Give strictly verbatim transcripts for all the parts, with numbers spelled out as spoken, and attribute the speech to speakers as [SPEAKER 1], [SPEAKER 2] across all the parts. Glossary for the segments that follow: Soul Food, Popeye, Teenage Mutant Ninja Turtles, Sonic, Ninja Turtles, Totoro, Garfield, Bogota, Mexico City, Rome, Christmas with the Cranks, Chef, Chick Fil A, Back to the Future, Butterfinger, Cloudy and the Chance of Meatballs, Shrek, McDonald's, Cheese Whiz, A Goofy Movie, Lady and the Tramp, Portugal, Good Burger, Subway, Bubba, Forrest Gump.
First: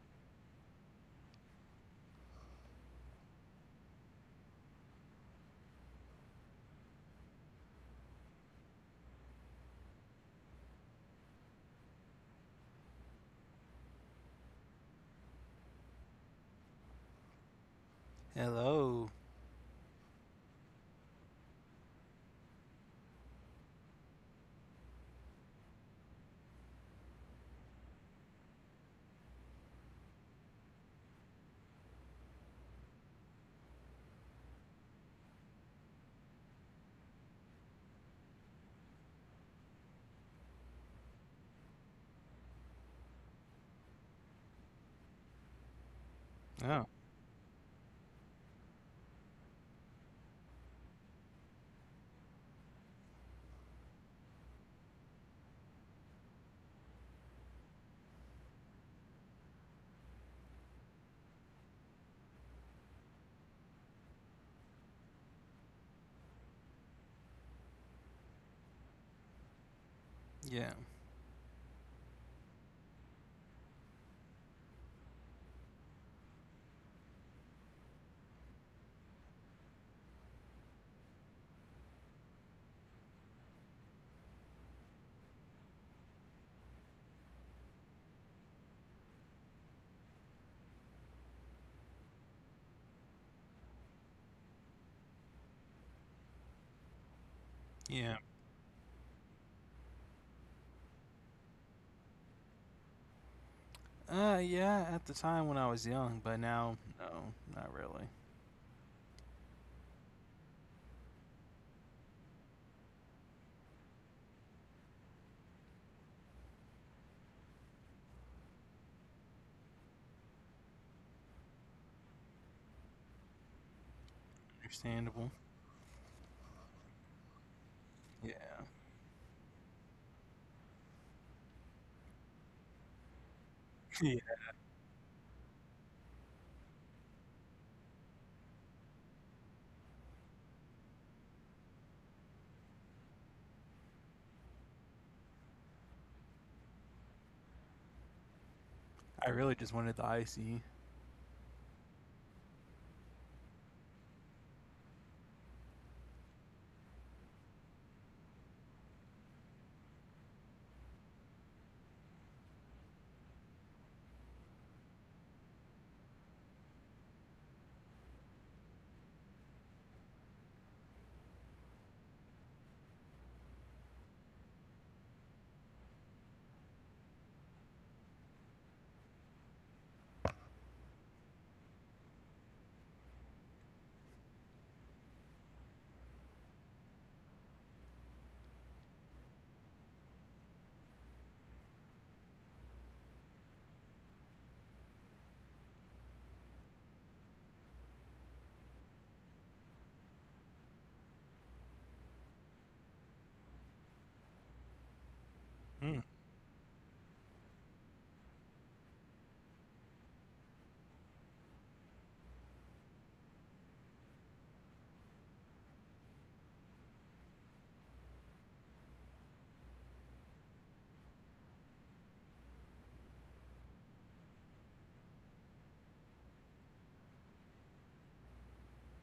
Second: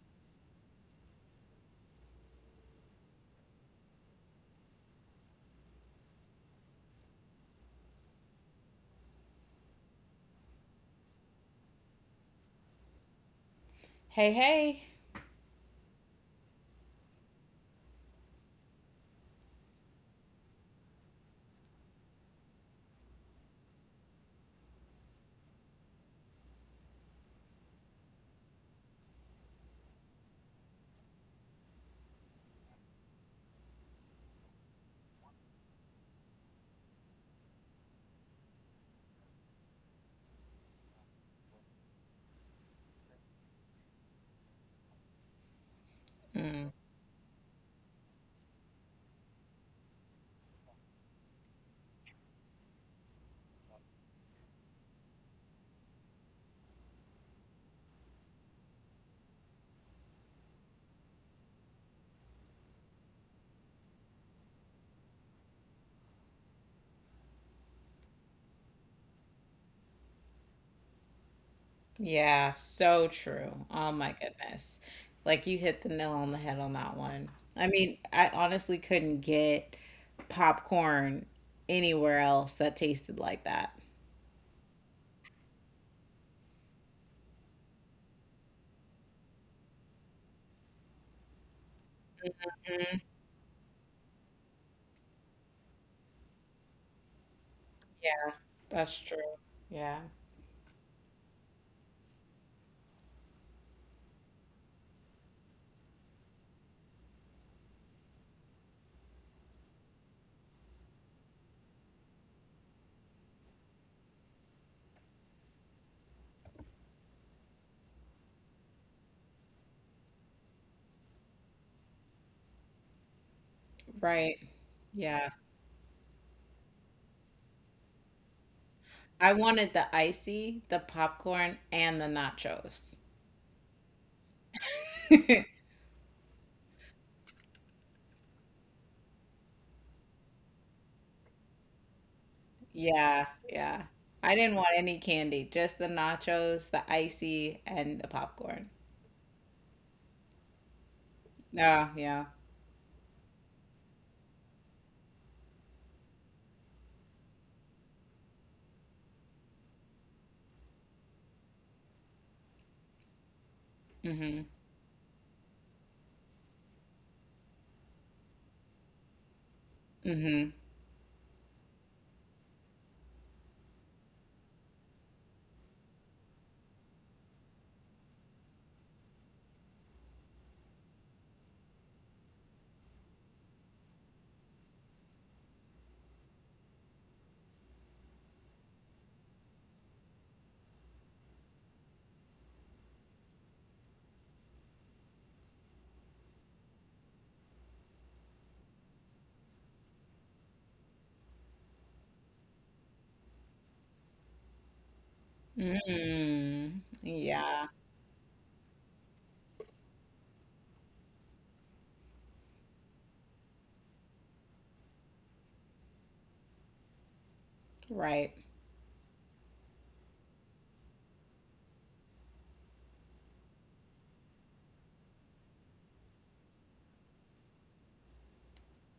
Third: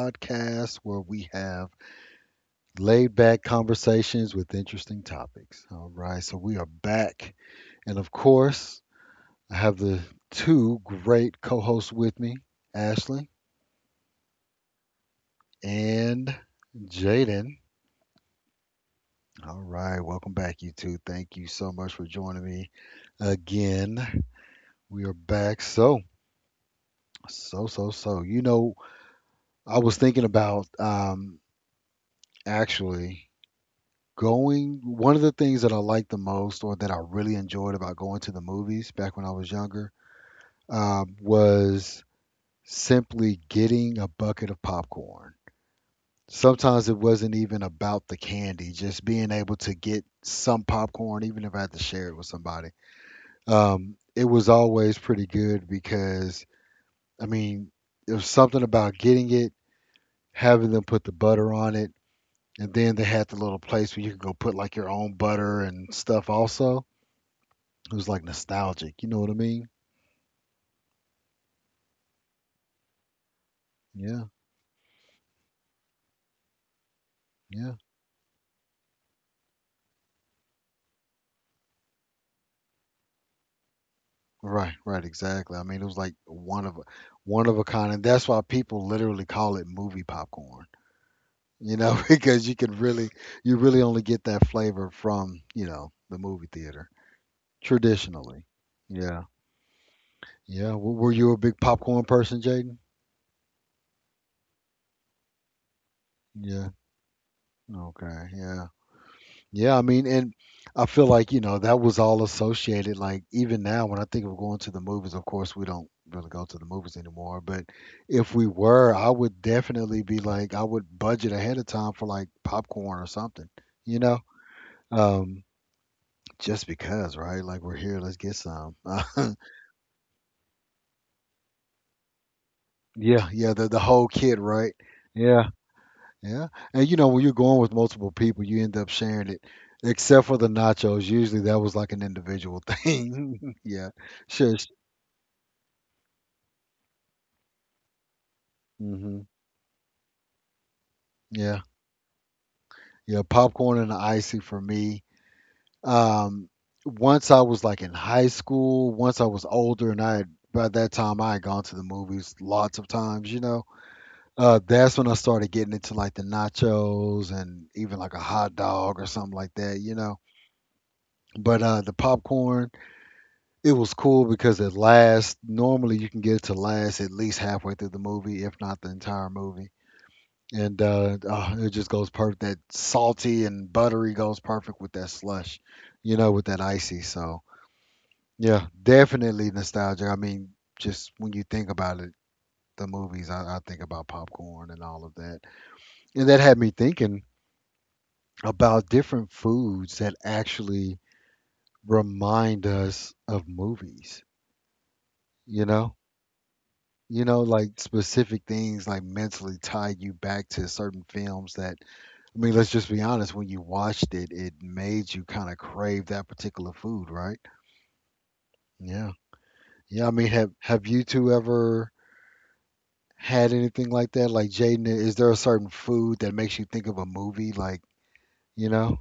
[SPEAKER 1] podcast where we have laid back conversations with interesting topics. All right, so we are back. And of course, I have the two great co hosts with me, Ashley
[SPEAKER 2] Hey, hey.
[SPEAKER 1] and Jaden.
[SPEAKER 3] Hello.
[SPEAKER 1] All right, welcome back, you two. Thank you so much for joining me again. We are back. So, so, so, so, you know, I was thinking about um, actually Going one of the things that I liked the most or that I really enjoyed about going to the movies back when I was younger uh, was simply getting a bucket of popcorn.
[SPEAKER 2] Mm,
[SPEAKER 3] Oh,
[SPEAKER 1] Sometimes it wasn't even about the candy, just being able to get some popcorn, even if I had to share it with somebody. Um, it was always pretty good because, I mean, it was something about getting it, having them put the butter on it, and then they had the little place where you could go put like your own butter and stuff also. It was like nostalgic, you know what I mean?
[SPEAKER 3] yeah,
[SPEAKER 2] yeah, so true. Oh my
[SPEAKER 1] Yeah,
[SPEAKER 2] goodness. Like you hit the nail on the head on that one. I
[SPEAKER 1] yeah.
[SPEAKER 2] mean, I honestly couldn't get popcorn anywhere else that tasted like that.
[SPEAKER 1] Right, right, exactly. I mean, it was like one of a one of a kind, and that's why people literally call it movie popcorn, you know, because you can
[SPEAKER 2] Mm,
[SPEAKER 1] really you really only get that flavor from, you know, the movie theater
[SPEAKER 3] yeah.
[SPEAKER 2] yeah,
[SPEAKER 1] traditionally.
[SPEAKER 2] that's true.
[SPEAKER 1] Yeah.
[SPEAKER 2] Yeah,
[SPEAKER 1] Yeah, w- were you a big popcorn person, Jaden?
[SPEAKER 3] Uh, yeah, at the time when I was young, but
[SPEAKER 1] Yeah.
[SPEAKER 3] now, no, not really.
[SPEAKER 1] Okay. Yeah. Yeah, I mean, and I feel like, you know, that was all associated. Like, even now, when I think of going to the movies, of course, we don't really go to the movies anymore. But if we were, I would definitely be like, I would budget ahead of time for like popcorn or something, you know?
[SPEAKER 2] right. Yeah.
[SPEAKER 3] Understandable.
[SPEAKER 1] Um, just because, right? Like, we're here, let's get
[SPEAKER 3] Yeah.
[SPEAKER 1] some.
[SPEAKER 2] I wanted the icy, the popcorn, and the nachos.
[SPEAKER 1] Yeah, yeah, the, the whole
[SPEAKER 3] Yeah.
[SPEAKER 1] kit, right? Yeah. Yeah. And you know, when you're going with multiple people, you end up sharing it, except for the nachos. Usually that was like an individual
[SPEAKER 2] Yeah,
[SPEAKER 1] thing.
[SPEAKER 2] yeah.
[SPEAKER 1] Yeah.
[SPEAKER 2] I didn't
[SPEAKER 1] Shush.
[SPEAKER 2] want any candy, just the nachos, the icy, and the popcorn.
[SPEAKER 1] Hmm.
[SPEAKER 3] I really just wanted the icy.
[SPEAKER 1] Yeah.
[SPEAKER 2] Yeah, yeah.
[SPEAKER 1] Yeah. Popcorn and the icy for me. Um, Once I was like in high school, once I was older and I had, by that time I had gone to the movies lots of times, you know.
[SPEAKER 2] Mm-hmm.
[SPEAKER 1] Uh, that's when I started getting into like the nachos and even like a hot dog or something like that, you know.
[SPEAKER 2] Mm-hmm.
[SPEAKER 1] But uh, the popcorn, it was cool because it lasts. Normally, you can get it to last at least halfway through the movie, if not the entire movie. And uh, oh, it just goes perfect. That salty and buttery goes perfect with that slush, you know, with that icy. So yeah, definitely nostalgic. I mean, just when you think about it, the movies, I, I think about popcorn and all of that, and that had me thinking about different foods that actually remind us of movies. You know
[SPEAKER 3] Hmm.
[SPEAKER 2] Mm.
[SPEAKER 1] you know,
[SPEAKER 2] Yeah.
[SPEAKER 1] like specific things like mentally tie you back to certain films that, I mean, let's just be honest, when you watched it, it made you kind of crave that particular food, right?
[SPEAKER 2] Right.
[SPEAKER 1] Yeah. Yeah, I mean, have have you two ever had anything like that? Like Jaden, is there a certain food that makes you think of a movie? Like, you know?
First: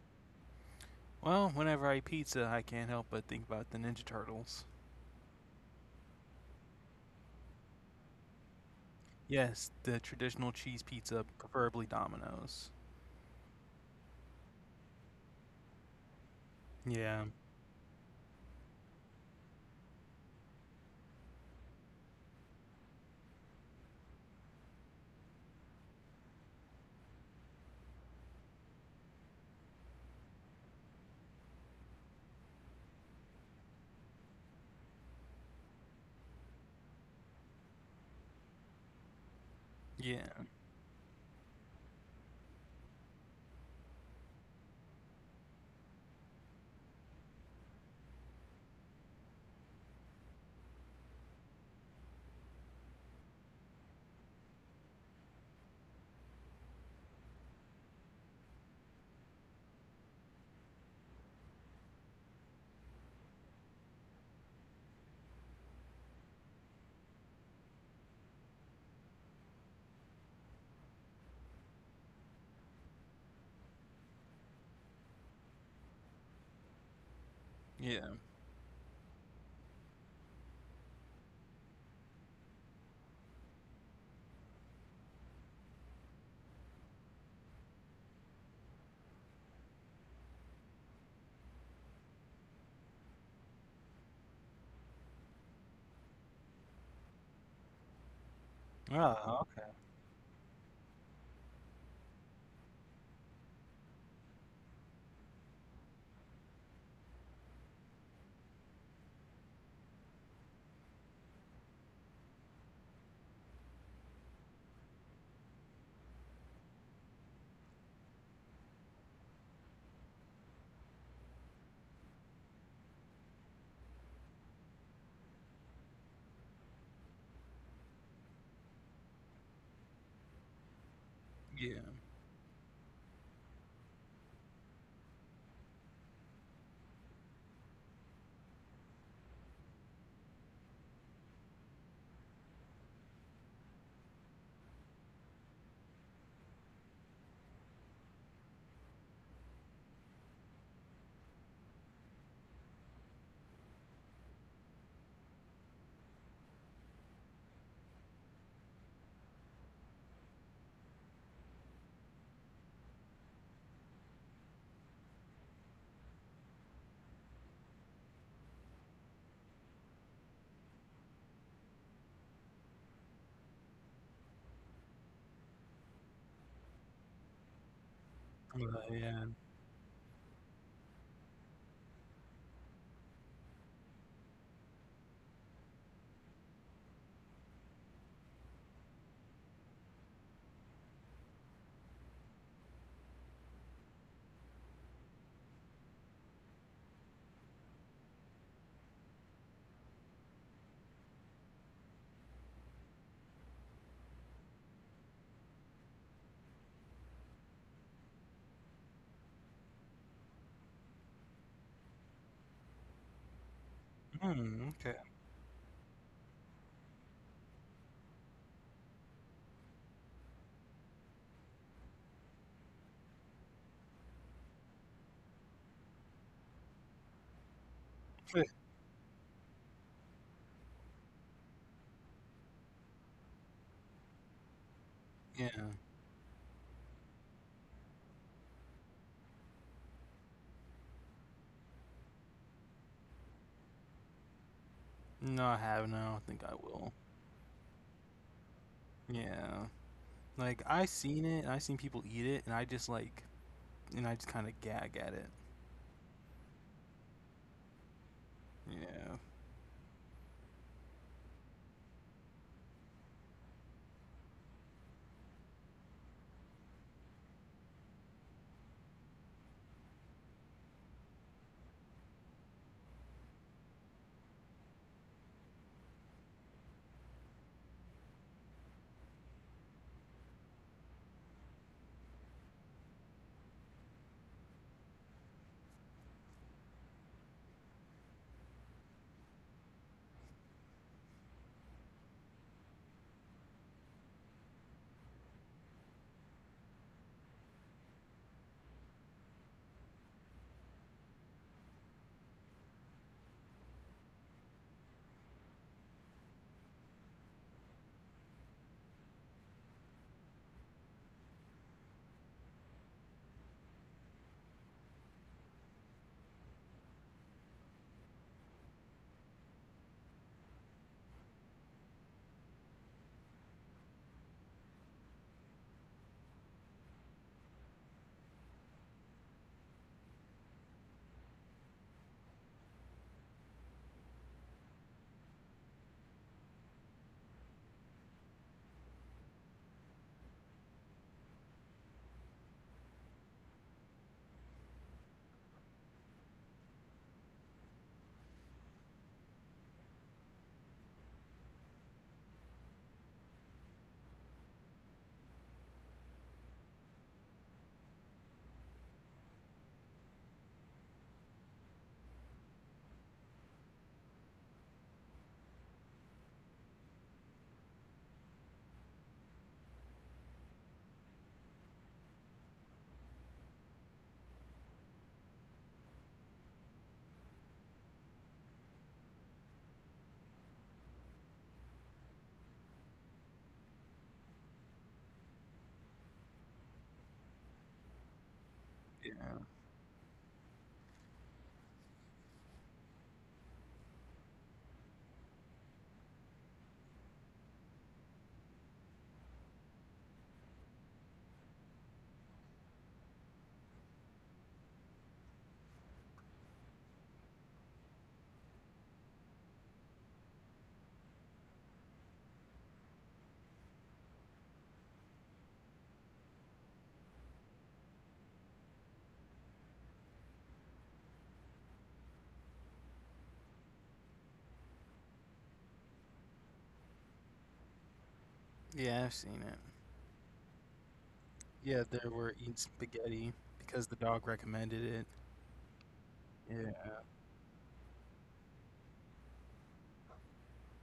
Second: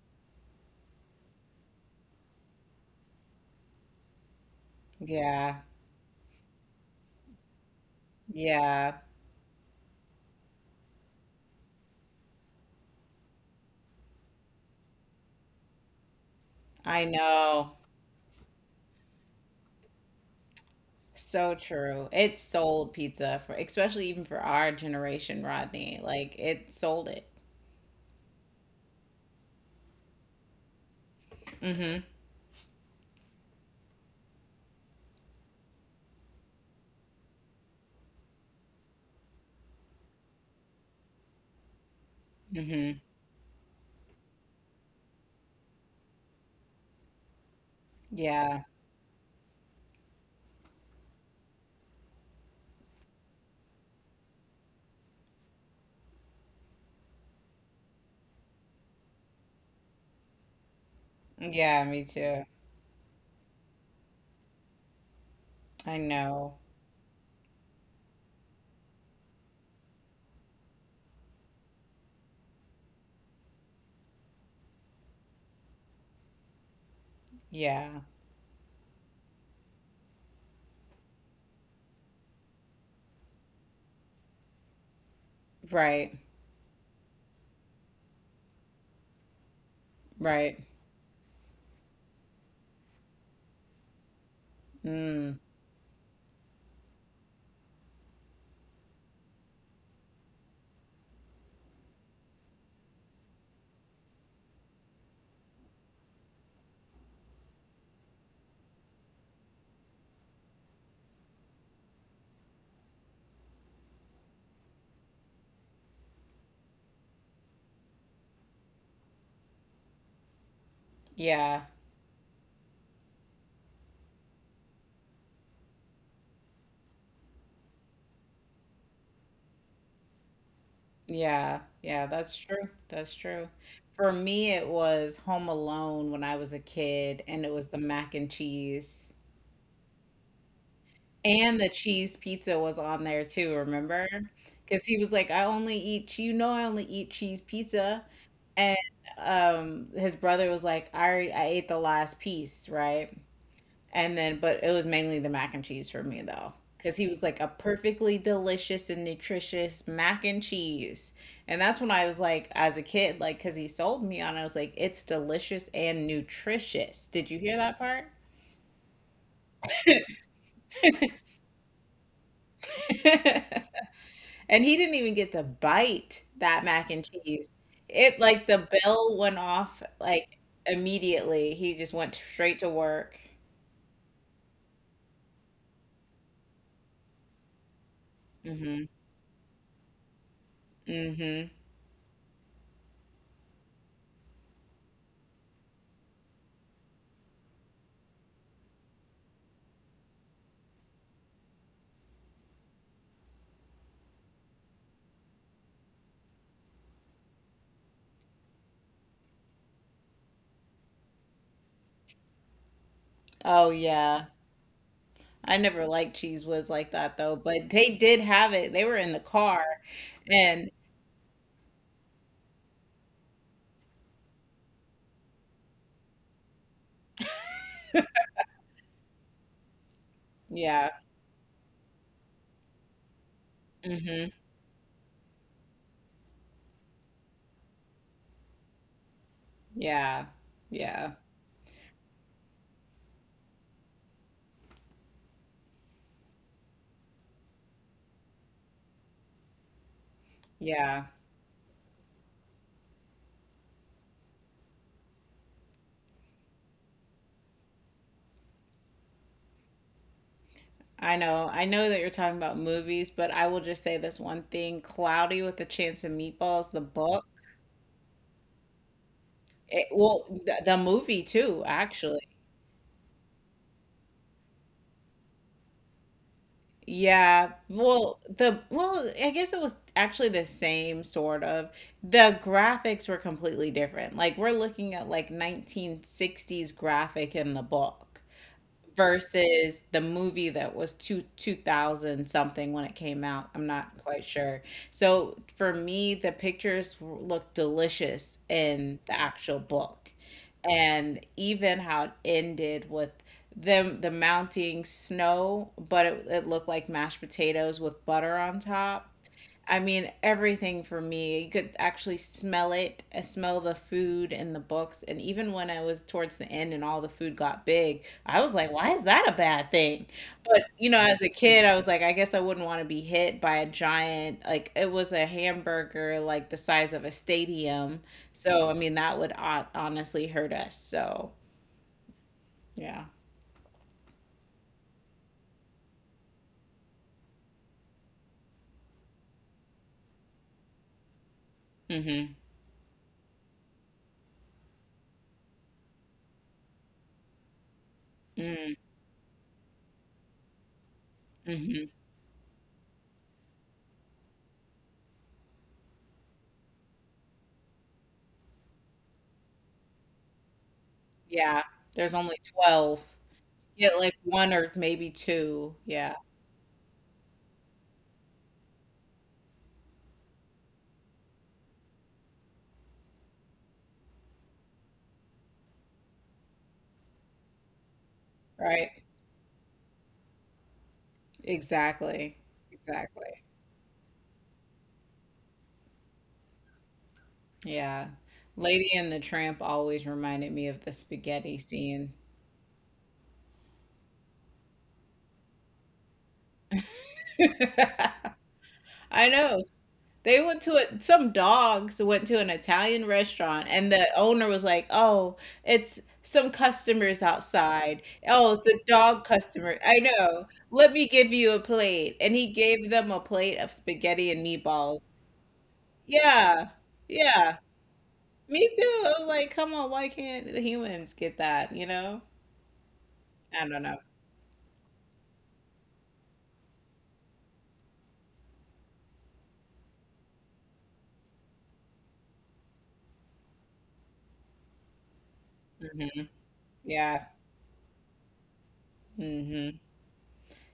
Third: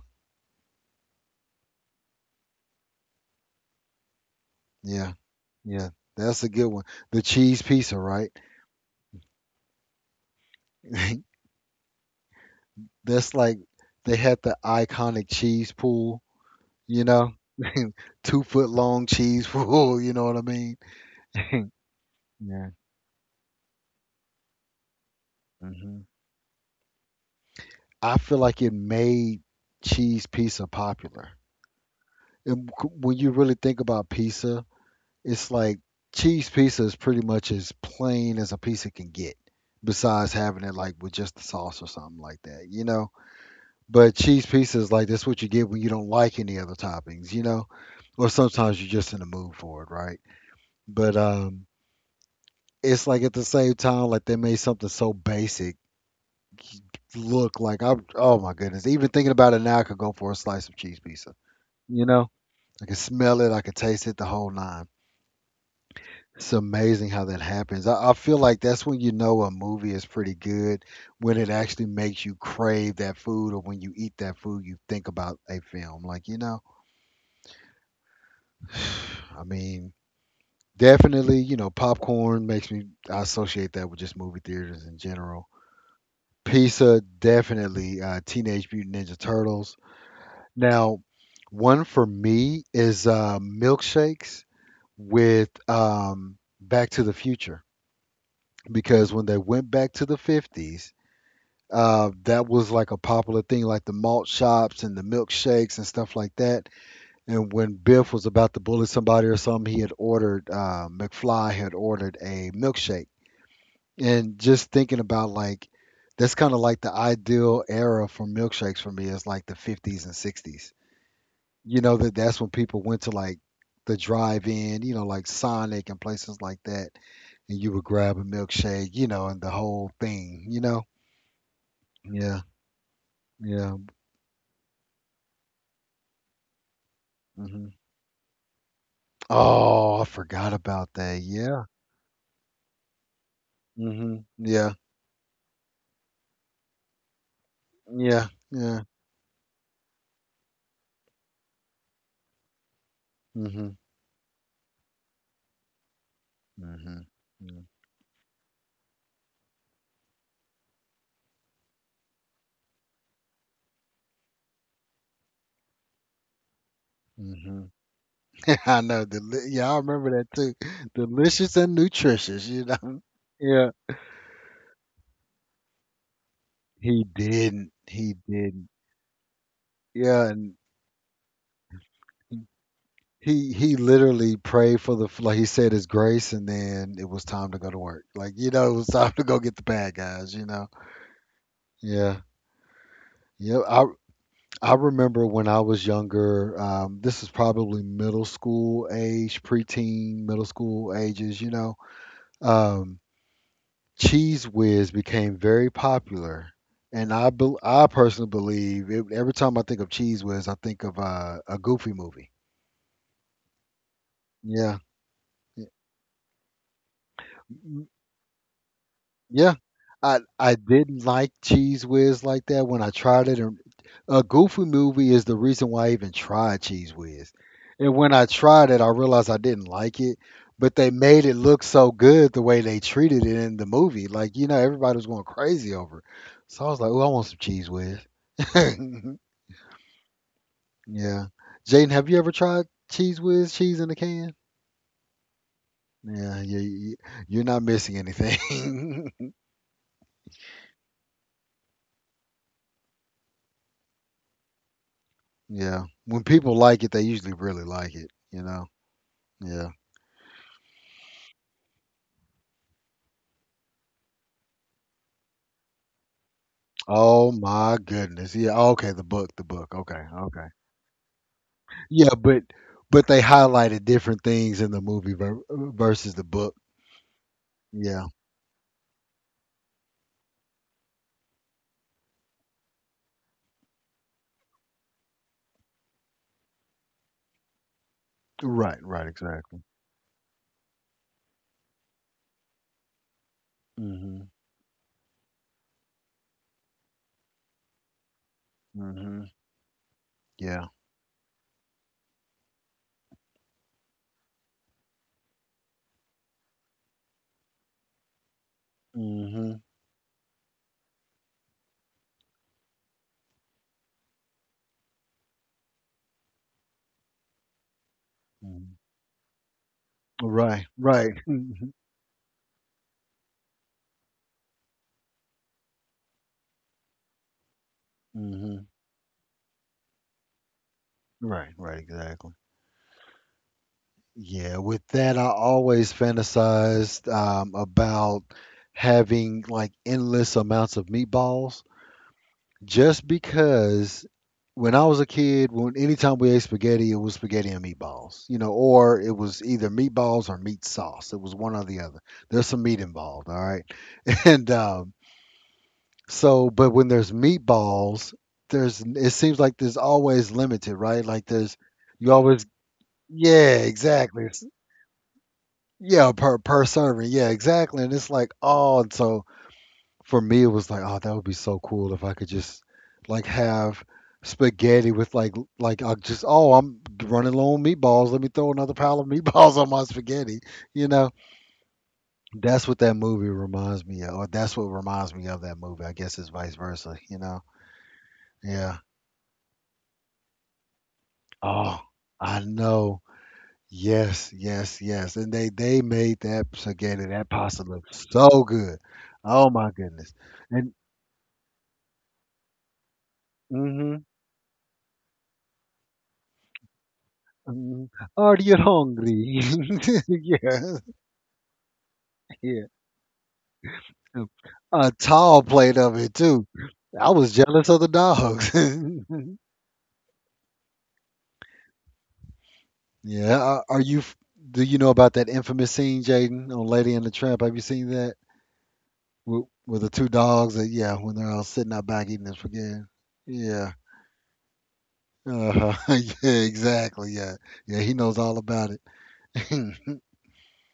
[SPEAKER 3] Well, whenever I eat pizza, I can't help but think about the Ninja Turtles.
[SPEAKER 1] Yeah.
[SPEAKER 2] Yeah.
[SPEAKER 1] Yeah. That's a good one. The cheese pizza, right?
[SPEAKER 2] Yeah.
[SPEAKER 3] Yes, the traditional cheese pizza, preferably Domino's.
[SPEAKER 1] That's like they had the iconic cheese pool, you
[SPEAKER 2] I
[SPEAKER 3] Yeah.
[SPEAKER 1] know,
[SPEAKER 2] know.
[SPEAKER 1] two foot long cheese fool. You know what I mean?
[SPEAKER 2] So true. It
[SPEAKER 1] Yeah.
[SPEAKER 2] sold pizza for, especially even for our generation, Rodney.
[SPEAKER 1] Hmm.
[SPEAKER 2] Like it sold it.
[SPEAKER 1] I feel like it made cheese pizza popular.
[SPEAKER 2] Mm-hmm.
[SPEAKER 1] And c- when you really think about pizza, it's like cheese pizza is pretty much as plain as a pizza can get,
[SPEAKER 3] Yeah.
[SPEAKER 1] besides having it like with just the sauce or something like that, you
[SPEAKER 2] Mm-hmm.
[SPEAKER 1] know? But cheese pizza is like that's what you get when you don't like any other toppings, you know? Or
[SPEAKER 2] Yeah.
[SPEAKER 1] sometimes you're just in the mood for it, right? But um, it's like at the same time, like they made something so basic look like I'm. Oh my goodness! Even thinking about it now, I could go for a slice of cheese pizza.
[SPEAKER 2] Yeah, me
[SPEAKER 1] You know,
[SPEAKER 2] too.
[SPEAKER 1] I can smell it, I can taste it, the whole nine.
[SPEAKER 2] I
[SPEAKER 1] It's
[SPEAKER 2] know.
[SPEAKER 1] amazing how that happens. I, I feel like that's when you know a movie is pretty good when it actually makes you crave that food, or when you eat that food, you think about a film. Like you know,
[SPEAKER 2] Yeah.
[SPEAKER 3] Yeah.
[SPEAKER 1] I mean, definitely, you know, popcorn makes me. I associate that with just movie theaters in general.
[SPEAKER 2] Right.
[SPEAKER 1] Pizza, definitely. Uh, Teenage Mutant Ninja Turtles.
[SPEAKER 2] Right.
[SPEAKER 1] Now, one for me is uh, milkshakes
[SPEAKER 2] Mm.
[SPEAKER 1] with um, Back to the Future because when
[SPEAKER 3] Oh,
[SPEAKER 1] they
[SPEAKER 3] okay.
[SPEAKER 1] went back to the fifties, uh, that was like a popular thing, like the malt shops and the milkshakes and stuff like that. And when Biff was about to bully somebody or something, he had ordered, uh, McFly had ordered a milkshake. And just thinking about like that's kind of like the ideal era for milkshakes for me is like the fifties and sixties.
[SPEAKER 2] Yeah.
[SPEAKER 1] You know that that's when people went to like the drive-in, you know, like Sonic and places like that, and you would grab a milkshake, you know, and the whole thing, you know.
[SPEAKER 2] Yeah.
[SPEAKER 3] Yeah.
[SPEAKER 2] Yeah, that's
[SPEAKER 1] Yeah,
[SPEAKER 2] true. That's true.
[SPEAKER 1] yeah.
[SPEAKER 2] For me, it was Home Alone when I was a kid, and it was
[SPEAKER 1] Hmm.
[SPEAKER 2] the mac and cheese.
[SPEAKER 1] Oh, I forgot about that.
[SPEAKER 2] And
[SPEAKER 1] Yeah.
[SPEAKER 2] the cheese pizza was on there too, remember?
[SPEAKER 1] Hmm. Yeah.
[SPEAKER 2] Because he was like, I only eat, che- you know, I only eat cheese pizza.
[SPEAKER 1] Yeah.
[SPEAKER 2] And
[SPEAKER 1] Yeah.
[SPEAKER 2] um, his brother was like, I, already- I ate the last piece, right?
[SPEAKER 1] Hmm.
[SPEAKER 2] And then, but it was mainly the mac and cheese for me though. Because he
[SPEAKER 1] Hmm.
[SPEAKER 2] was like, a perfectly delicious and nutritious mac and cheese. And that's when I was like, as a kid, like, because he sold me on it, I was like, it's delicious and nutritious. Did you hear
[SPEAKER 1] Hmm.
[SPEAKER 2] that
[SPEAKER 1] I know. Deli- yeah, I remember that too. Delicious and nutritious, you know.
[SPEAKER 2] part?
[SPEAKER 1] Yeah,
[SPEAKER 2] And he didn't even get to bite that mac and
[SPEAKER 1] he
[SPEAKER 2] cheese.
[SPEAKER 1] didn't. He
[SPEAKER 2] It like the
[SPEAKER 1] didn't.
[SPEAKER 3] Uh,
[SPEAKER 2] bell
[SPEAKER 3] yeah.
[SPEAKER 2] went off
[SPEAKER 1] Yeah,
[SPEAKER 2] like
[SPEAKER 1] and
[SPEAKER 2] immediately. He just went straight to work.
[SPEAKER 1] he he literally prayed for the f- like he said his grace, and then it was time to go to work. Like you know, it
[SPEAKER 2] Hmm.
[SPEAKER 1] was time to go get the bad guys. You know.
[SPEAKER 2] Hmm.
[SPEAKER 1] Yeah. Yeah. I I remember when I was younger. Um, this is probably middle school age, preteen, middle school ages. You know. Um, Cheese Whiz became very popular, and I bel I personally believe it, every time I think of Cheese Whiz, I think of uh, a Goofy movie.
[SPEAKER 2] Oh yeah.
[SPEAKER 3] Hmm,
[SPEAKER 1] Yeah,
[SPEAKER 3] okay.
[SPEAKER 2] I
[SPEAKER 1] y-
[SPEAKER 2] never liked cheese whiz like that though, but
[SPEAKER 1] m-
[SPEAKER 2] they did have it. They were in the
[SPEAKER 1] yeah.
[SPEAKER 2] car.
[SPEAKER 1] I I
[SPEAKER 2] And
[SPEAKER 1] didn't like Cheese Whiz like that when I tried it. And a Goofy movie is the reason why I even tried Cheese Whiz. And when I tried it, I realized I didn't like it. But
[SPEAKER 2] yeah.
[SPEAKER 1] they made it look so good the way they treated it in the movie.
[SPEAKER 2] Hmm.
[SPEAKER 1] Like you know, everybody was going
[SPEAKER 3] Yeah.
[SPEAKER 1] crazy over it. So I was like, "Oh, I want some Cheese Whiz."
[SPEAKER 2] Yeah. Yeah.
[SPEAKER 1] Yeah. Jaden, have you ever tried cheese whiz, cheese in a can?
[SPEAKER 3] No, I haven't. I don't think
[SPEAKER 1] Yeah,
[SPEAKER 3] I
[SPEAKER 1] yeah,
[SPEAKER 3] will.
[SPEAKER 1] you, you're not missing anything.
[SPEAKER 3] Yeah. Like I
[SPEAKER 2] Yeah.
[SPEAKER 3] seen it, and I seen people eat it, and I just like, and I just kind of gag at it.
[SPEAKER 1] Yeah. When people like it, they usually really like it, you know?
[SPEAKER 3] Yeah,
[SPEAKER 1] Yeah.
[SPEAKER 2] I know. I know that you're talking about movies, but I will just say this one thing, Cloudy with a Chance of Meatballs, the book.
[SPEAKER 1] Oh my goodness. Yeah, okay, the book, the book.
[SPEAKER 2] It,
[SPEAKER 1] Okay,
[SPEAKER 2] well,
[SPEAKER 1] okay.
[SPEAKER 2] the, the movie too,
[SPEAKER 1] Yeah,
[SPEAKER 2] actually.
[SPEAKER 1] but but they highlighted different things in the movie ver versus the book.
[SPEAKER 2] Yeah.
[SPEAKER 1] Yeah.
[SPEAKER 2] Well, the well, I guess it was actually the same sort of. The graphics were completely different. Like we're looking at like nineteen sixties graphic in the book
[SPEAKER 1] Right, right, exactly.
[SPEAKER 2] versus the movie that was two two thousand something when it came out. I'm not quite
[SPEAKER 1] Hmm.
[SPEAKER 2] sure. So for me, the pictures look delicious in the
[SPEAKER 1] Hmm.
[SPEAKER 2] actual book,
[SPEAKER 1] Yeah.
[SPEAKER 2] and even how it ended with them the mounting snow, but it, it looked like mashed potatoes with butter on top.
[SPEAKER 1] Hmm.
[SPEAKER 2] I mean, everything for me. You could actually smell it. I smell the food and the books. And even when I was towards the end and all the food got big, I was like,
[SPEAKER 1] Hmm.
[SPEAKER 2] why is that a bad thing? But,
[SPEAKER 1] Right,
[SPEAKER 2] you know,
[SPEAKER 1] right.
[SPEAKER 2] as a
[SPEAKER 1] Hmm.
[SPEAKER 2] kid, I was like, I guess I wouldn't want to be hit by a giant, like, it was a hamburger, like the size of a stadium. So, I mean, that would o- honestly hurt us. So,
[SPEAKER 1] Right, right, exactly.
[SPEAKER 2] yeah.
[SPEAKER 1] Yeah, with that, I always fantasized um, about having like endless amounts of meatballs
[SPEAKER 2] Mm
[SPEAKER 1] just because when I was a kid, when anytime we ate spaghetti, it was spaghetti and meatballs, you know,
[SPEAKER 2] hmm.
[SPEAKER 1] or it was either meatballs or meat sauce. It was one or
[SPEAKER 2] Mm
[SPEAKER 1] the
[SPEAKER 2] hmm.
[SPEAKER 1] other. There's some meat involved, all right? And um, so, but when there's meatballs, there's it seems like there's always limited, right? Like there's
[SPEAKER 2] Yeah.
[SPEAKER 1] you
[SPEAKER 2] There's only
[SPEAKER 1] always,
[SPEAKER 2] twelve.
[SPEAKER 1] yeah,
[SPEAKER 2] Yeah, like
[SPEAKER 1] exactly.
[SPEAKER 2] one or maybe two.
[SPEAKER 1] Yeah,
[SPEAKER 2] Yeah.
[SPEAKER 1] per per serving. Yeah, exactly. And it's like, oh, and so for me, it was like, oh, that would be so cool if I could just like have spaghetti with like like I just oh, I'm running low on meatballs. Let me throw another
[SPEAKER 2] Right.
[SPEAKER 1] pile of meatballs on my spaghetti. You know,
[SPEAKER 2] Exactly.
[SPEAKER 1] that's what that movie
[SPEAKER 2] Exactly.
[SPEAKER 1] reminds me of, or that's what reminds me of that movie. I guess it's vice versa. You know,
[SPEAKER 2] Yeah.
[SPEAKER 1] yeah.
[SPEAKER 2] Lady and the
[SPEAKER 3] yeah,
[SPEAKER 2] Tramp always reminded me of the spaghetti
[SPEAKER 1] Oh,
[SPEAKER 2] scene.
[SPEAKER 1] I know. Yes, yes, yes. And they they made that spaghetti, that pasta look so good.
[SPEAKER 2] I
[SPEAKER 1] Oh
[SPEAKER 2] know.
[SPEAKER 1] my goodness.
[SPEAKER 2] They went to a, some dogs went to an Italian restaurant and the
[SPEAKER 1] Mhm,
[SPEAKER 2] owner was like, "Oh, it's some customers
[SPEAKER 1] mhm.
[SPEAKER 2] outside.
[SPEAKER 1] Are
[SPEAKER 2] Oh,
[SPEAKER 1] you
[SPEAKER 2] the dog
[SPEAKER 1] hungry?
[SPEAKER 2] customer. I know.
[SPEAKER 1] Yeah,
[SPEAKER 2] Let me give you a plate." And he
[SPEAKER 1] yeah.
[SPEAKER 2] gave them a plate of spaghetti and
[SPEAKER 1] A
[SPEAKER 2] meatballs.
[SPEAKER 1] tall plate of it too.
[SPEAKER 2] Yeah.
[SPEAKER 1] I was
[SPEAKER 2] Yeah.
[SPEAKER 1] jealous of the dogs.
[SPEAKER 2] Me too. I was like, "Come on, why can't the humans get that, you know?"
[SPEAKER 1] Yeah, are,
[SPEAKER 2] I
[SPEAKER 1] are
[SPEAKER 2] don't know.
[SPEAKER 1] you? f- Do you know about that infamous scene, Jaden, on Lady and the Tramp? Have you seen that
[SPEAKER 3] yeah. I've seen
[SPEAKER 1] with,
[SPEAKER 3] it.
[SPEAKER 1] with the two dogs? That, yeah, when they're all sitting
[SPEAKER 3] Yeah,
[SPEAKER 1] out
[SPEAKER 3] they
[SPEAKER 1] back eating
[SPEAKER 3] were
[SPEAKER 1] this
[SPEAKER 3] eating
[SPEAKER 1] spaghetti.
[SPEAKER 3] spaghetti
[SPEAKER 1] Yeah.
[SPEAKER 3] because the dog recommended it.
[SPEAKER 1] Uh-huh.
[SPEAKER 2] Hmm.
[SPEAKER 1] Yeah,
[SPEAKER 3] Yeah,
[SPEAKER 1] exactly.
[SPEAKER 2] Yeah.
[SPEAKER 1] Yeah. Yeah, he knows all about it.
[SPEAKER 2] Hmm.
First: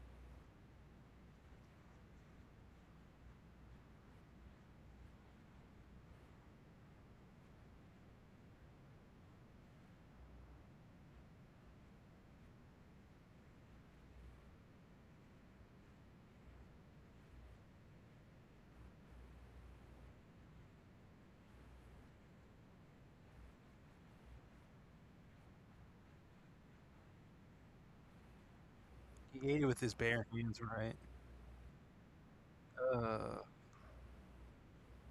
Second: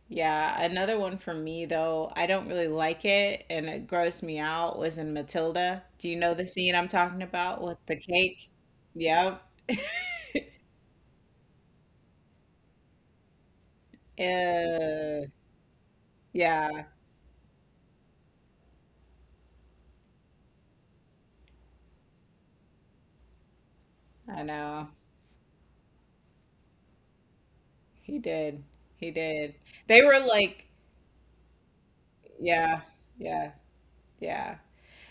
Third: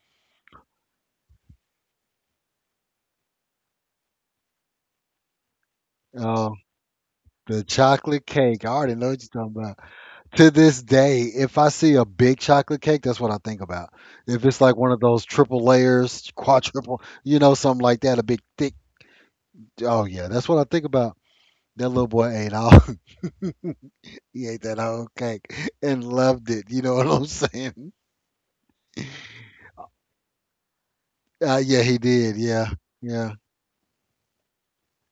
[SPEAKER 2] Yeah. Another one for me though, I don't really like it and it grossed me out was in Matilda. Do you know the
[SPEAKER 1] Oh,
[SPEAKER 2] scene I'm talking about
[SPEAKER 1] the
[SPEAKER 2] with the
[SPEAKER 1] chocolate
[SPEAKER 2] cake?
[SPEAKER 1] cake. I already know what
[SPEAKER 2] Yep.
[SPEAKER 1] you're talking to this day, if I see a big chocolate cake, that's what I think about. If it's like one of those
[SPEAKER 2] Uh,
[SPEAKER 1] triple layers,
[SPEAKER 2] yeah,
[SPEAKER 1] quadruple, you know, something like that, a big thick. Oh yeah, that's what I think about. That little boy ate all.
[SPEAKER 2] I
[SPEAKER 1] He ate that
[SPEAKER 2] know.
[SPEAKER 1] whole cake and loved it. You know what I'm saying?
[SPEAKER 2] He did. He
[SPEAKER 3] he
[SPEAKER 2] did.
[SPEAKER 3] ate it with his
[SPEAKER 2] They were
[SPEAKER 3] bare hands,
[SPEAKER 2] like,
[SPEAKER 3] right?
[SPEAKER 1] Uh, yeah, he did. Yeah,
[SPEAKER 2] yeah,
[SPEAKER 1] yeah.
[SPEAKER 3] Uh,
[SPEAKER 2] yeah, yeah.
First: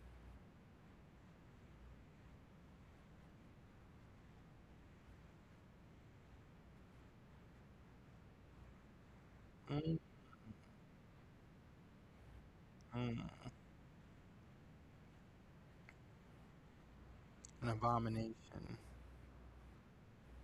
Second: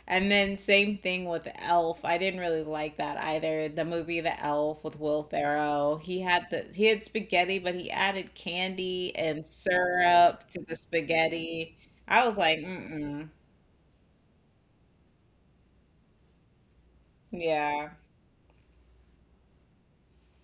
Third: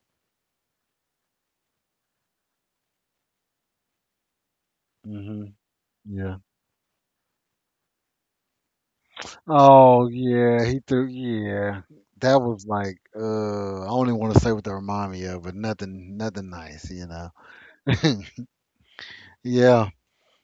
[SPEAKER 2] And then same thing with Elf. I didn't really like that either. The movie The Elf with Will
[SPEAKER 1] Hmm.
[SPEAKER 2] Ferrell. He
[SPEAKER 1] Yeah.
[SPEAKER 2] had the he had spaghetti, but he added candy and
[SPEAKER 3] mm,
[SPEAKER 1] Oh
[SPEAKER 2] syrup to
[SPEAKER 1] yeah,
[SPEAKER 2] the
[SPEAKER 1] he threw.
[SPEAKER 2] spaghetti.
[SPEAKER 1] Yeah,
[SPEAKER 2] I was
[SPEAKER 1] that
[SPEAKER 2] like,
[SPEAKER 1] was like.
[SPEAKER 3] mm,
[SPEAKER 2] mm-mm.
[SPEAKER 1] Uh, I only want to say what that remind me of, but nothing, nothing nice. You know.
[SPEAKER 3] an
[SPEAKER 2] Yeah.
[SPEAKER 3] abomination.
[SPEAKER 1] Yeah.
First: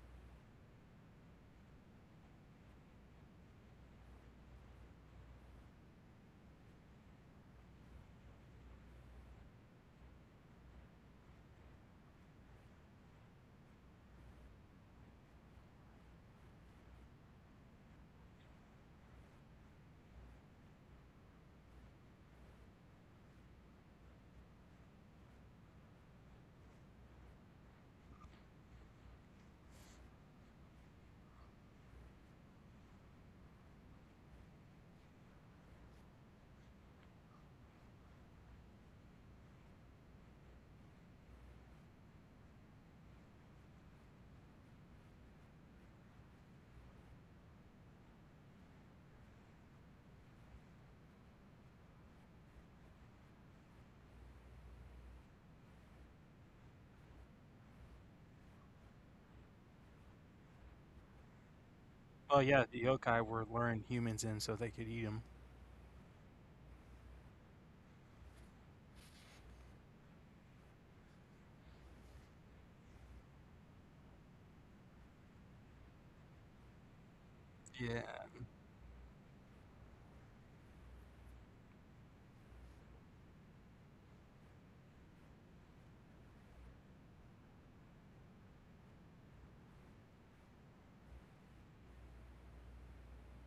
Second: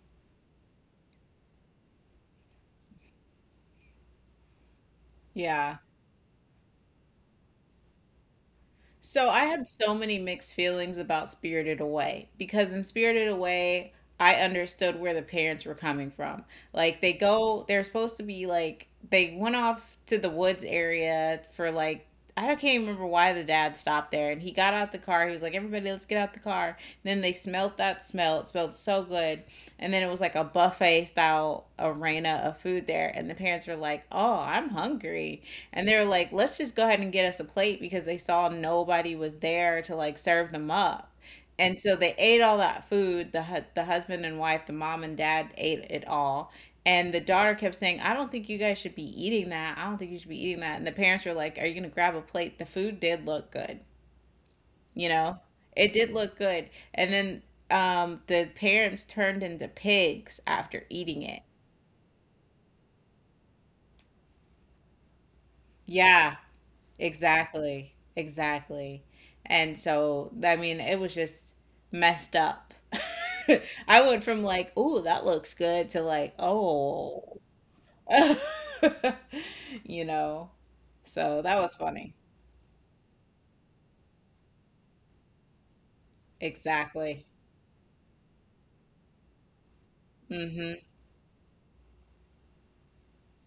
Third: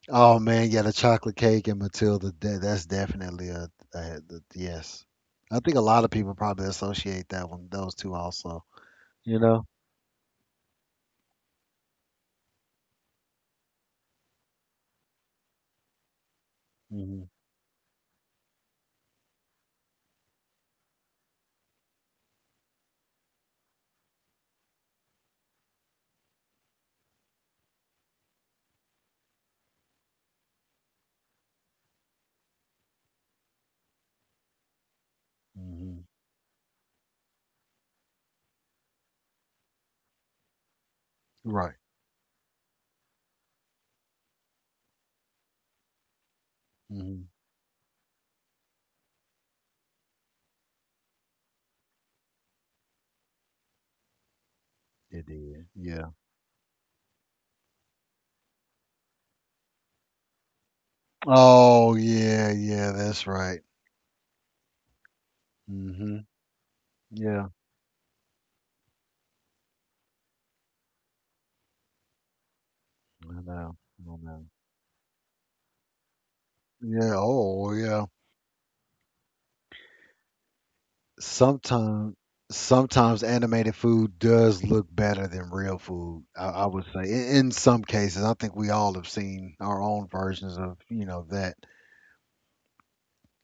[SPEAKER 1] Oh man, yeah, the chocolate cake and Matilda. That, that's definitely a, a, the- yes. I think
[SPEAKER 2] Yeah.
[SPEAKER 1] a lot of people probably associate that one, those two also.
[SPEAKER 2] So
[SPEAKER 1] You
[SPEAKER 2] I
[SPEAKER 1] know.
[SPEAKER 2] had so many mixed feelings about Spirited Away because in Spirited Away, I understood where the parents were coming from. Like they
[SPEAKER 1] Hmm.
[SPEAKER 2] go, they're supposed to be like they went off to the woods area for like I don't- can't even remember why the dad stopped there and he got out the car. He was like, "Everybody, let's get out the car." Then they smelt that smell. It smelled so good. And then it was like a buffet style arena of food there and the parents were like, "Oh, I'm hungry." And
[SPEAKER 1] Hmm.
[SPEAKER 2] they're like, let's just go ahead and get us a plate because they saw nobody was there to like serve them up.
[SPEAKER 1] Right.
[SPEAKER 2] And so they ate all that food. The hu- the husband and wife, the mom and dad ate it all. And
[SPEAKER 1] Hmm.
[SPEAKER 2] the daughter kept saying, "I don't think you guys should be eating that. I don't think you should be eating that." And the parents were like, "Are you going to grab a plate? The food did look good, you
[SPEAKER 1] It
[SPEAKER 2] know.
[SPEAKER 1] did.
[SPEAKER 2] It
[SPEAKER 1] Yeah.
[SPEAKER 2] did look good." And then um, the parents turned into pigs after eating it.
[SPEAKER 1] Oh
[SPEAKER 3] Oh
[SPEAKER 1] yeah,
[SPEAKER 3] yeah, the
[SPEAKER 1] yeah.
[SPEAKER 3] yokai
[SPEAKER 1] That's
[SPEAKER 3] were
[SPEAKER 1] right.
[SPEAKER 3] luring humans in so they could eat them.
[SPEAKER 1] Hmm.
[SPEAKER 2] Yeah,
[SPEAKER 1] Yeah.
[SPEAKER 2] exactly. Exactly. And so, I mean, it was just messed up.
[SPEAKER 1] I know.
[SPEAKER 2] I
[SPEAKER 1] I
[SPEAKER 2] went from
[SPEAKER 1] know.
[SPEAKER 2] like, "Ooh, that looks good," to like,
[SPEAKER 1] Yeah.
[SPEAKER 2] "Oh."
[SPEAKER 1] Oh
[SPEAKER 3] Yeah.
[SPEAKER 1] yeah.
[SPEAKER 2] You know. So, that was funny.
[SPEAKER 1] sometimes sometimes animated food does look better than real food. I, I would say
[SPEAKER 2] Exactly.
[SPEAKER 1] in, in some cases, I think we all have seen our own versions
[SPEAKER 2] Hmm.
[SPEAKER 1] of you know that.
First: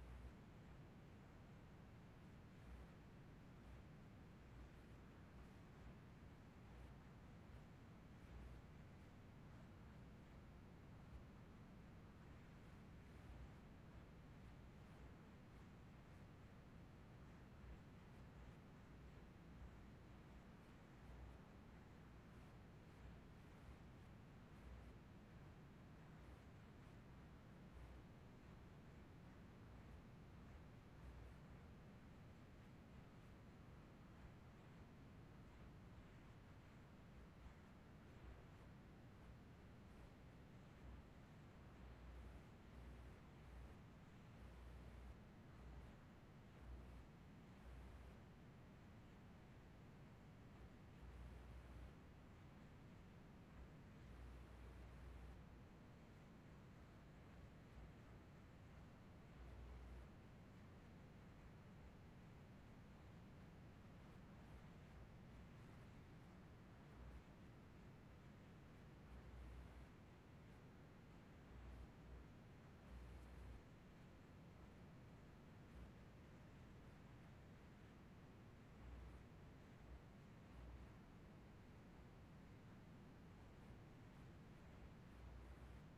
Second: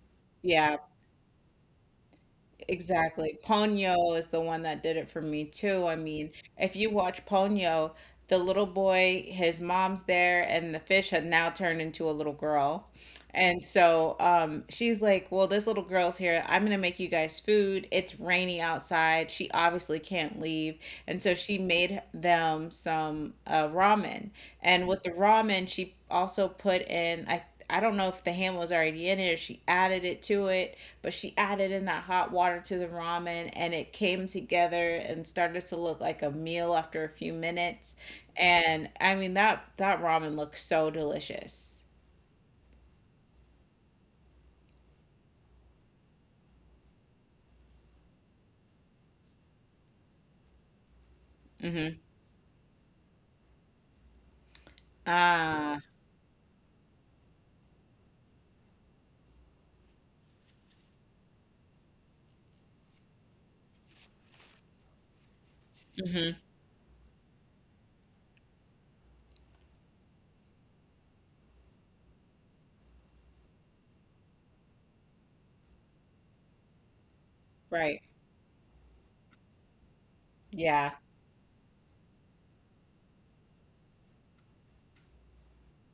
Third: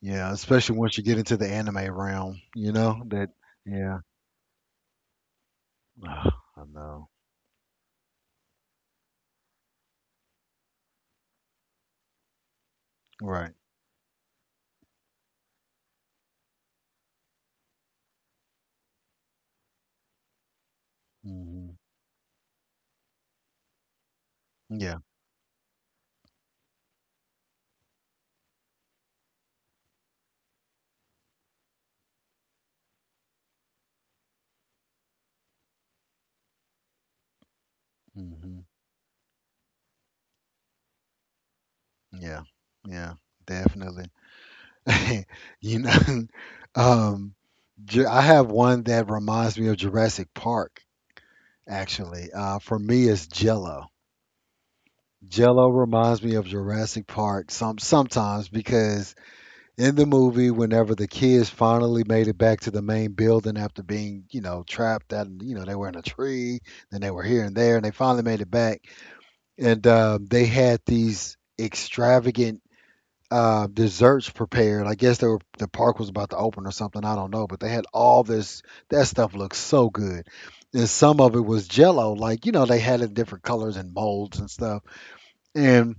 [SPEAKER 1] Yeah, especially
[SPEAKER 2] Yeah,
[SPEAKER 1] once you get into the anime realm, you know that.
[SPEAKER 2] exactly.
[SPEAKER 1] Yeah,
[SPEAKER 2] Ponyo is the one that did it for me too. I mean,
[SPEAKER 1] I
[SPEAKER 2] if you
[SPEAKER 1] know.
[SPEAKER 2] watch Ponyo, the little boy, his mom's there, and the fish had now turned into a little girl.
[SPEAKER 1] Right.
[SPEAKER 2] And so um, she's like, well, this little girl's here. I'm going to make you guys food. It's rainy outside. She obviously can't leave. And so she
[SPEAKER 1] Hmm.
[SPEAKER 2] made them some uh, ramen. And
[SPEAKER 1] Yeah.
[SPEAKER 2] with the ramen, she also put in, I, I don't know if the ham was already in it or she added it to it, but she added in that hot water to the ramen and it came together and started to look like a meal after a few minutes.
[SPEAKER 1] Hmm.
[SPEAKER 2] And I mean, that, that ramen looks so delicious.
[SPEAKER 1] Yeah. Yeah. Definitely. you know, um, Ju- I have one that reminds me of Jurassic Park.
[SPEAKER 2] Hmm.
[SPEAKER 1] Actually, uh, for me, it's Jello. Jello
[SPEAKER 2] Ah,
[SPEAKER 1] reminds me of Jurassic Park some sometimes because in the movie, whenever the kids finally made it back to the main building after being, you know, trapped at, you know, they were in a
[SPEAKER 2] hmm.
[SPEAKER 1] tree, then they were here and there, and they finally made it back, and um, they had these extravagant uh, desserts prepared. I guess they were the park was about to open or something. I don't know, but they had
[SPEAKER 2] Right.
[SPEAKER 1] all this. That stuff looked so good. And
[SPEAKER 2] Yeah.
[SPEAKER 1] some of it was jello, like, you know, they had it in different colors and molds and stuff. And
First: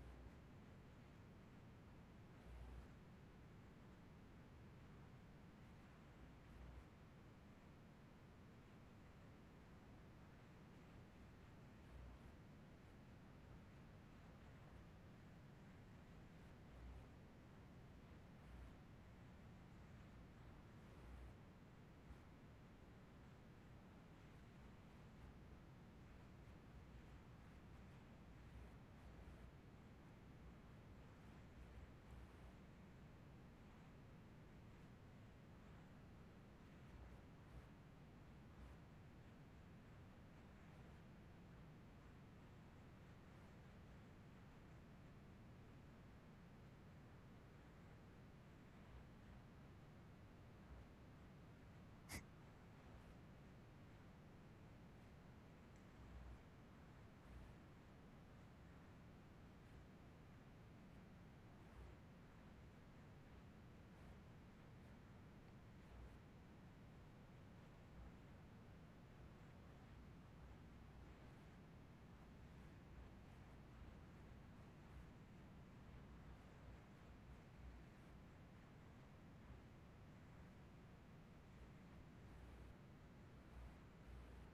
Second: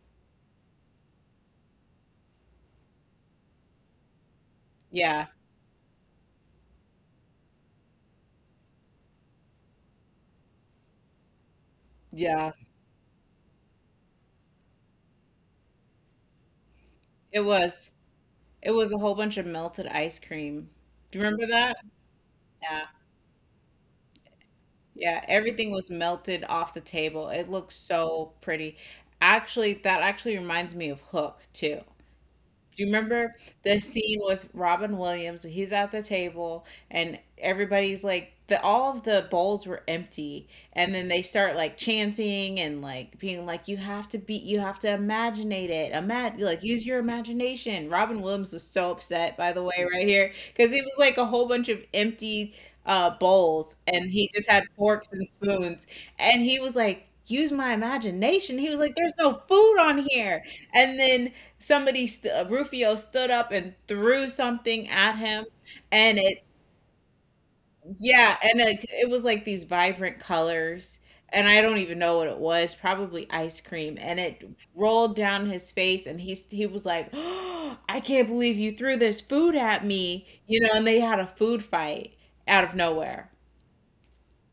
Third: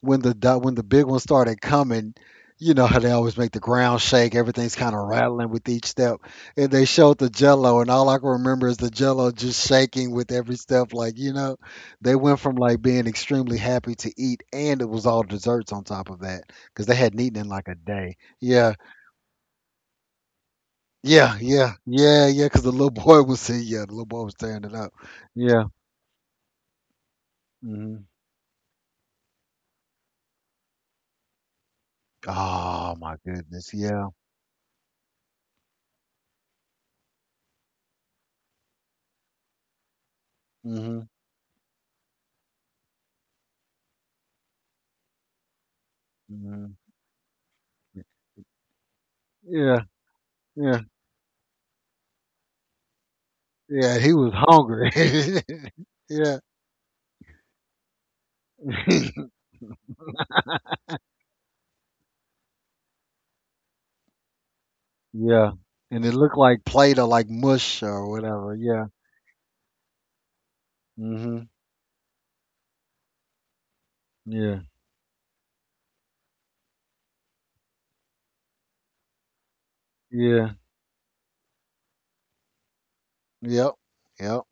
[SPEAKER 1] when the du- when the big ones started coming, you know how they always make the ground shake. Everything's kind of
[SPEAKER 2] Yeah.
[SPEAKER 1] rattling with each step, and they showed the Jello, and all I can remember is the Jello just shaking with every step. Like you know, they went
[SPEAKER 2] Yeah.
[SPEAKER 1] from like being extremely happy to eat, and it was all desserts on top of that because they hadn't
[SPEAKER 2] It
[SPEAKER 1] eaten in like a
[SPEAKER 2] was.
[SPEAKER 1] day.
[SPEAKER 2] It
[SPEAKER 1] Yeah,
[SPEAKER 2] was a whole bunch of melted ice cream. Do you
[SPEAKER 1] yeah,
[SPEAKER 2] remember
[SPEAKER 1] yeah,
[SPEAKER 2] that?
[SPEAKER 1] yeah, yeah. Because the
[SPEAKER 2] Yeah.
[SPEAKER 1] little boy was see, yeah, the little boy was tearing it up.
[SPEAKER 2] Yeah.
[SPEAKER 1] Yeah.
[SPEAKER 2] Everything was melted off the table. It looked
[SPEAKER 1] Hmm.
[SPEAKER 2] so pretty. Actually, that actually reminds me of Hook too. Do you
[SPEAKER 1] Oh my
[SPEAKER 2] remember
[SPEAKER 1] goodness.
[SPEAKER 2] the
[SPEAKER 1] Yeah.
[SPEAKER 2] scene with Robin Williams? He's at the table and everybody's like the all of the bowls were empty and
[SPEAKER 1] Hmm.
[SPEAKER 2] then they start like chanting and like being like you have to be you have to imagine it. Imag- like
[SPEAKER 1] Hmm.
[SPEAKER 2] use your imagination. Robin Williams was so upset by the
[SPEAKER 1] Yeah.
[SPEAKER 2] way right here cuz
[SPEAKER 1] Yeah.
[SPEAKER 2] it was like a whole bunch of empty uh bowls
[SPEAKER 1] Yeah,
[SPEAKER 2] and
[SPEAKER 1] he
[SPEAKER 2] he
[SPEAKER 1] was
[SPEAKER 2] just had
[SPEAKER 1] hungry.
[SPEAKER 2] forks and spoons
[SPEAKER 1] yeah.
[SPEAKER 2] and he was like use my imagination. He was like there's no food on here. And then somebody st- uh, Rufio stood up and threw something at him,
[SPEAKER 1] yeah. And it
[SPEAKER 2] and
[SPEAKER 1] looked
[SPEAKER 2] it
[SPEAKER 1] like plate or like mush or
[SPEAKER 2] yeah,
[SPEAKER 1] whatever.
[SPEAKER 2] and it,
[SPEAKER 1] Yeah.
[SPEAKER 2] it was like these vibrant colors, and
[SPEAKER 1] Hmm.
[SPEAKER 2] I don't even know what it was, probably ice cream, and it
[SPEAKER 1] Yeah.
[SPEAKER 2] rolled down his face, and he he was like, "Oh, I can't believe you threw this food at me,
[SPEAKER 1] Yeah.
[SPEAKER 2] you know, and they had a food fight out of nowhere.
[SPEAKER 1] Yep. Yep.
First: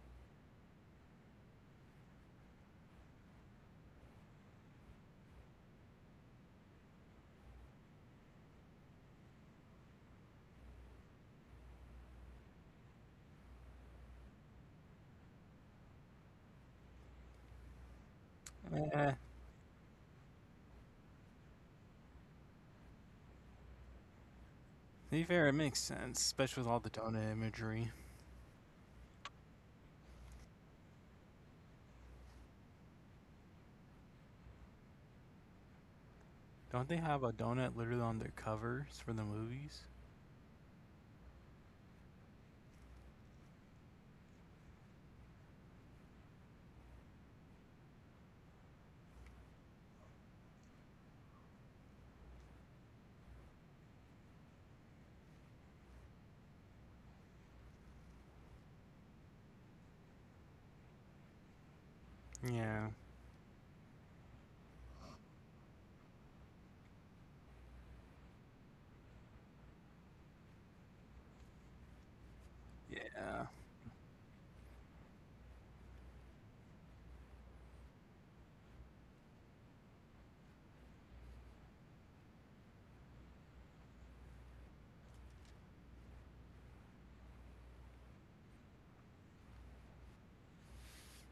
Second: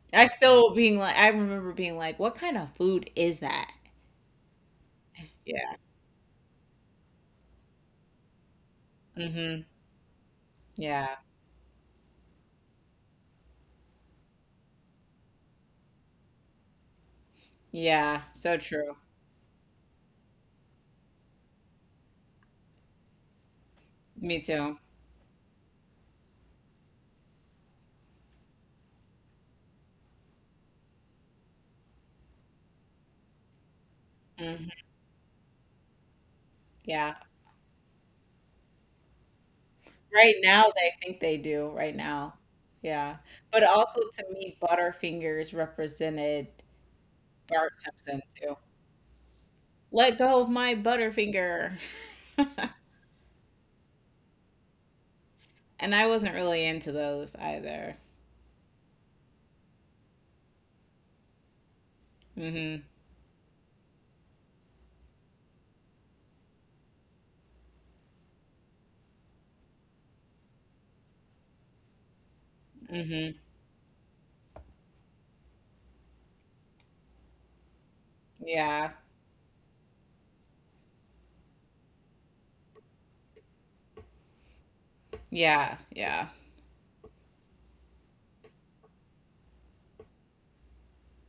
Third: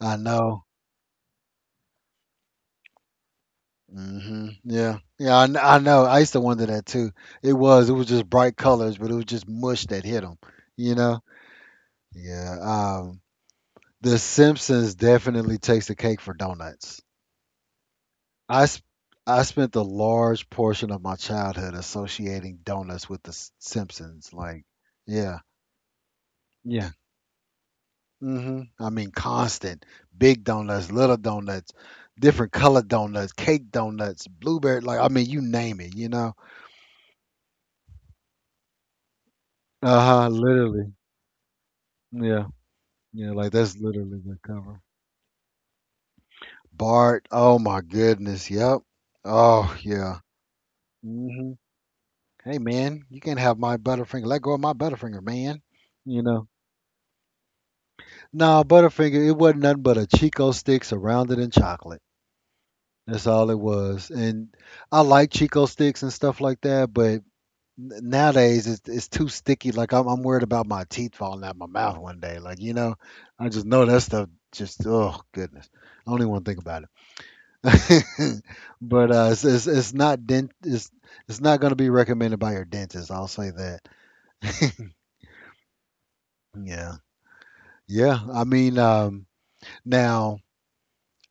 [SPEAKER 1] I
[SPEAKER 2] I
[SPEAKER 1] know.
[SPEAKER 2] still being like, I remember being like, what kind of food is that?
[SPEAKER 1] Hmm. Yeah. Yeah, I, kn-
[SPEAKER 2] Yeah.
[SPEAKER 1] I know. I used to wonder that too. It was. It was just bright colors, but it was just
[SPEAKER 2] Mm-hmm.
[SPEAKER 1] mush that hit them. You
[SPEAKER 2] Yeah.
[SPEAKER 1] know. Yeah. Um. The Simpsons definitely takes the cake for donuts.
[SPEAKER 2] Yeah. So
[SPEAKER 1] I s-
[SPEAKER 2] true.
[SPEAKER 3] Eh, to
[SPEAKER 1] I spent a large portion of my childhood associating donuts with the S- Simpsons.
[SPEAKER 2] Me
[SPEAKER 1] Like,
[SPEAKER 2] too.
[SPEAKER 3] be
[SPEAKER 1] yeah,
[SPEAKER 3] fair, it makes sense, especially with all the
[SPEAKER 1] yeah.
[SPEAKER 3] donut imagery.
[SPEAKER 1] Hmm. I mean, constant big donuts, little donuts, different colored donuts, cake donuts,
[SPEAKER 2] Hmm.
[SPEAKER 1] blueberry. Like, I mean, you name it. You know.
[SPEAKER 3] Don't they
[SPEAKER 2] Yeah.
[SPEAKER 3] have a donut literally on their covers for the movies?
[SPEAKER 1] Uh huh.
[SPEAKER 2] Right now,
[SPEAKER 1] Literally.
[SPEAKER 2] they think they do, right now.
[SPEAKER 1] Yeah.
[SPEAKER 2] Yeah.
[SPEAKER 1] Yeah. Like
[SPEAKER 2] But
[SPEAKER 1] that's
[SPEAKER 2] also
[SPEAKER 1] literally
[SPEAKER 2] to
[SPEAKER 1] the
[SPEAKER 2] me,
[SPEAKER 1] cover.
[SPEAKER 2] Butterfingers represented
[SPEAKER 1] Bart. Oh
[SPEAKER 2] Bart
[SPEAKER 1] my
[SPEAKER 2] Simpson
[SPEAKER 1] goodness.
[SPEAKER 2] too.
[SPEAKER 1] Yep. Oh yeah.
[SPEAKER 2] Let go of my
[SPEAKER 1] Hmm.
[SPEAKER 2] Butterfinger.
[SPEAKER 1] Hey man, you can't have my Butterfinger. Let go of my Butterfinger, man.
[SPEAKER 2] And I
[SPEAKER 1] You
[SPEAKER 2] wasn't
[SPEAKER 1] know.
[SPEAKER 2] really into those either.
[SPEAKER 1] Nah, Butterfinger, it wasn't nothing but a Chico stick surrounded in chocolate.
[SPEAKER 2] Mm-hmm.
[SPEAKER 3] Yeah.
[SPEAKER 1] That's all it was. And I like Chico sticks and stuff like that, but n- nowadays it's it's too sticky. Like I'm I'm worried about my teeth falling out my mouth one day. Like you know,
[SPEAKER 2] Mm-hmm.
[SPEAKER 3] Yeah.
[SPEAKER 1] I just know that stuff. Just oh goodness, I don't even want to think about it.
[SPEAKER 2] Yeah.
[SPEAKER 1] But uh, it's, it's it's not dent. It's it's not going to be recommended by your dentist. I'll say that.
[SPEAKER 2] Yeah. Yeah.
[SPEAKER 1] Yeah, yeah. I mean, um, now.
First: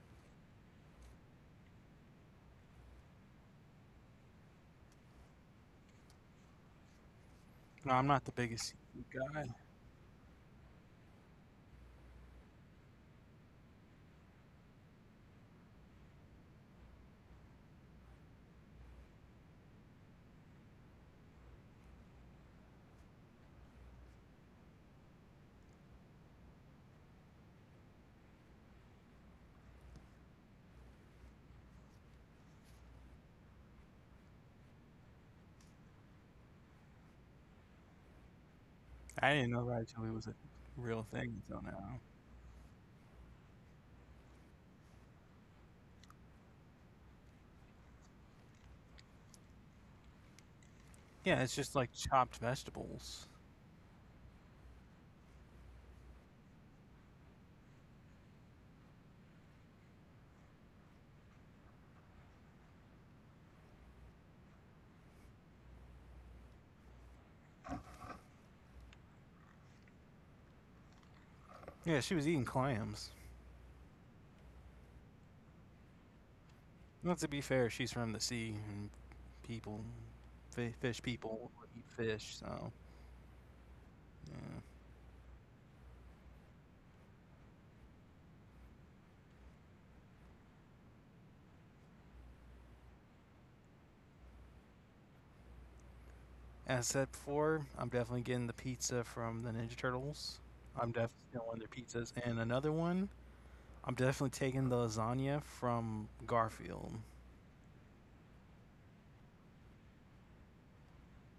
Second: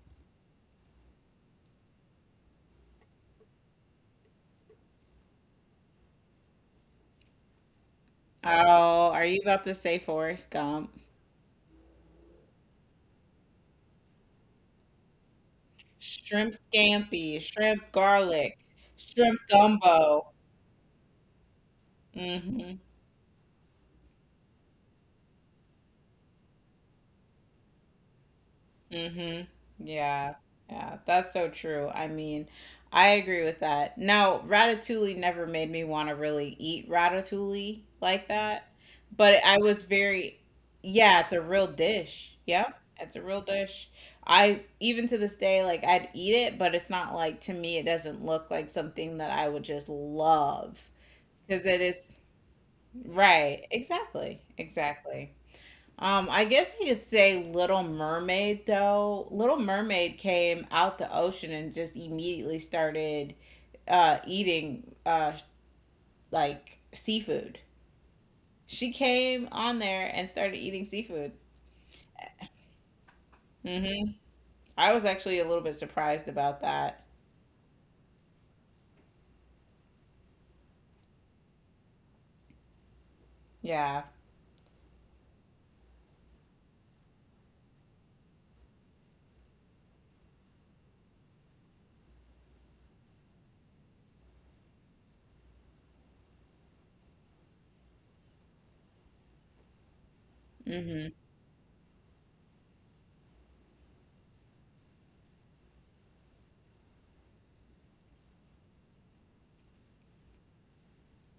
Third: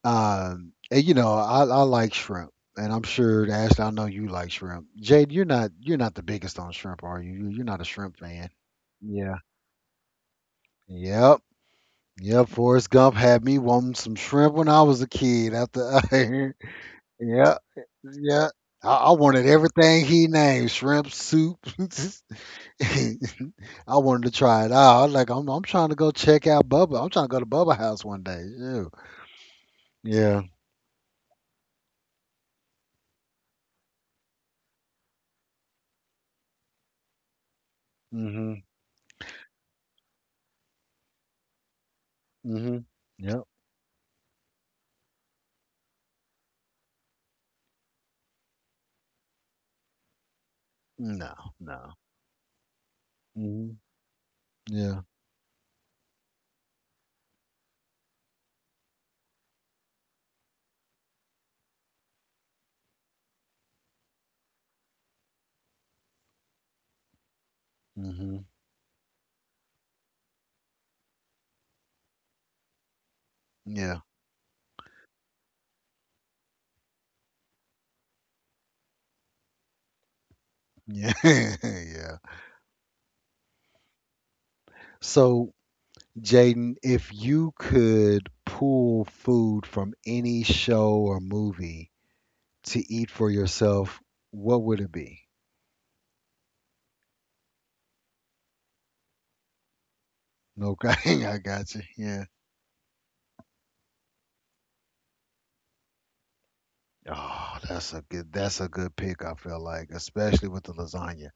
[SPEAKER 1] Um, and you know, I, I like shrimp, and I'm sure Ashley, I know you like shrimp. Jade, you're not you're not the biggest on shrimp, are you? You- You're not a
[SPEAKER 3] No, I'm
[SPEAKER 1] shrimp
[SPEAKER 3] not the
[SPEAKER 1] fan.
[SPEAKER 3] biggest
[SPEAKER 2] Oh, are
[SPEAKER 1] Yeah.
[SPEAKER 2] you
[SPEAKER 3] guy.
[SPEAKER 2] about to say Forrest Gump?
[SPEAKER 1] Yep. Yep. Forrest Gump had me wanting some shrimp when I was a kid. After I,
[SPEAKER 2] Shrimp scampi,
[SPEAKER 1] yeah,
[SPEAKER 2] shrimp
[SPEAKER 1] yeah.
[SPEAKER 2] garlic,
[SPEAKER 1] I, I
[SPEAKER 2] shrimp
[SPEAKER 1] wanted everything he
[SPEAKER 2] gumbo.
[SPEAKER 1] named shrimp soup.
[SPEAKER 2] Hmm.
[SPEAKER 1] I wanted to try it out. I was like I'm, I'm trying to go check out Bubba. I'm trying to go to Bubba House one day. Ew.
[SPEAKER 2] Hmm. Yeah.
[SPEAKER 1] Yeah.
[SPEAKER 2] Yeah. That's so true. I mean, I agree with that. Now, ratatouille never made me want to really eat ratatouille like
[SPEAKER 1] Mhm.
[SPEAKER 2] that,
[SPEAKER 3] I
[SPEAKER 2] but
[SPEAKER 3] didn't
[SPEAKER 2] I
[SPEAKER 3] know
[SPEAKER 2] was
[SPEAKER 3] Rai Chili was a
[SPEAKER 2] very,
[SPEAKER 3] real
[SPEAKER 2] yeah, it's
[SPEAKER 3] thing
[SPEAKER 2] a
[SPEAKER 3] until
[SPEAKER 2] real
[SPEAKER 3] now.
[SPEAKER 2] dish. Yep.
[SPEAKER 1] Mhm.
[SPEAKER 2] It's a real
[SPEAKER 1] Yep.
[SPEAKER 2] dish. I, even to this day, like I'd eat it, but it's not like, to me, it doesn't look like something that I would just love
[SPEAKER 3] Yeah,
[SPEAKER 1] No.
[SPEAKER 3] it's
[SPEAKER 2] because
[SPEAKER 3] just
[SPEAKER 2] it
[SPEAKER 3] like
[SPEAKER 1] No.
[SPEAKER 2] is,
[SPEAKER 3] chopped vegetables.
[SPEAKER 2] right.
[SPEAKER 1] Mhm.
[SPEAKER 2] Exactly.
[SPEAKER 1] Yeah.
[SPEAKER 2] Exactly. Um, I guess I could say Little Mermaid though. Little Mermaid came out the ocean and just immediately started uh eating uh like seafood.
[SPEAKER 1] Hmm.
[SPEAKER 2] She came on there and started eating seafood.
[SPEAKER 3] Yeah, she was eating clams.
[SPEAKER 1] Yeah.
[SPEAKER 2] Mhm. I was actually a little bit surprised about that.
[SPEAKER 3] Well, to be fair, she's from the sea, and people, fish
[SPEAKER 1] Yeah.
[SPEAKER 3] people eat
[SPEAKER 1] yeah.
[SPEAKER 3] fish, so.
[SPEAKER 2] Yeah.
[SPEAKER 3] Yeah.
[SPEAKER 1] So, Jaden, if you could pull food from any show or movie to eat for yourself, what would it be?
[SPEAKER 3] As I said before, I'm definitely getting the pizza from the Ninja Turtles.
[SPEAKER 1] No,
[SPEAKER 3] I'm
[SPEAKER 2] Mhm.
[SPEAKER 3] definitely
[SPEAKER 1] okay, I
[SPEAKER 3] stealing their
[SPEAKER 1] got you.
[SPEAKER 3] pizzas.
[SPEAKER 1] Yeah.
[SPEAKER 3] And another one, I'm definitely taking the lasagna from Garfield.
[SPEAKER 1] Oh, that's a good that's a good pick, I feel like, especially with the lasagna.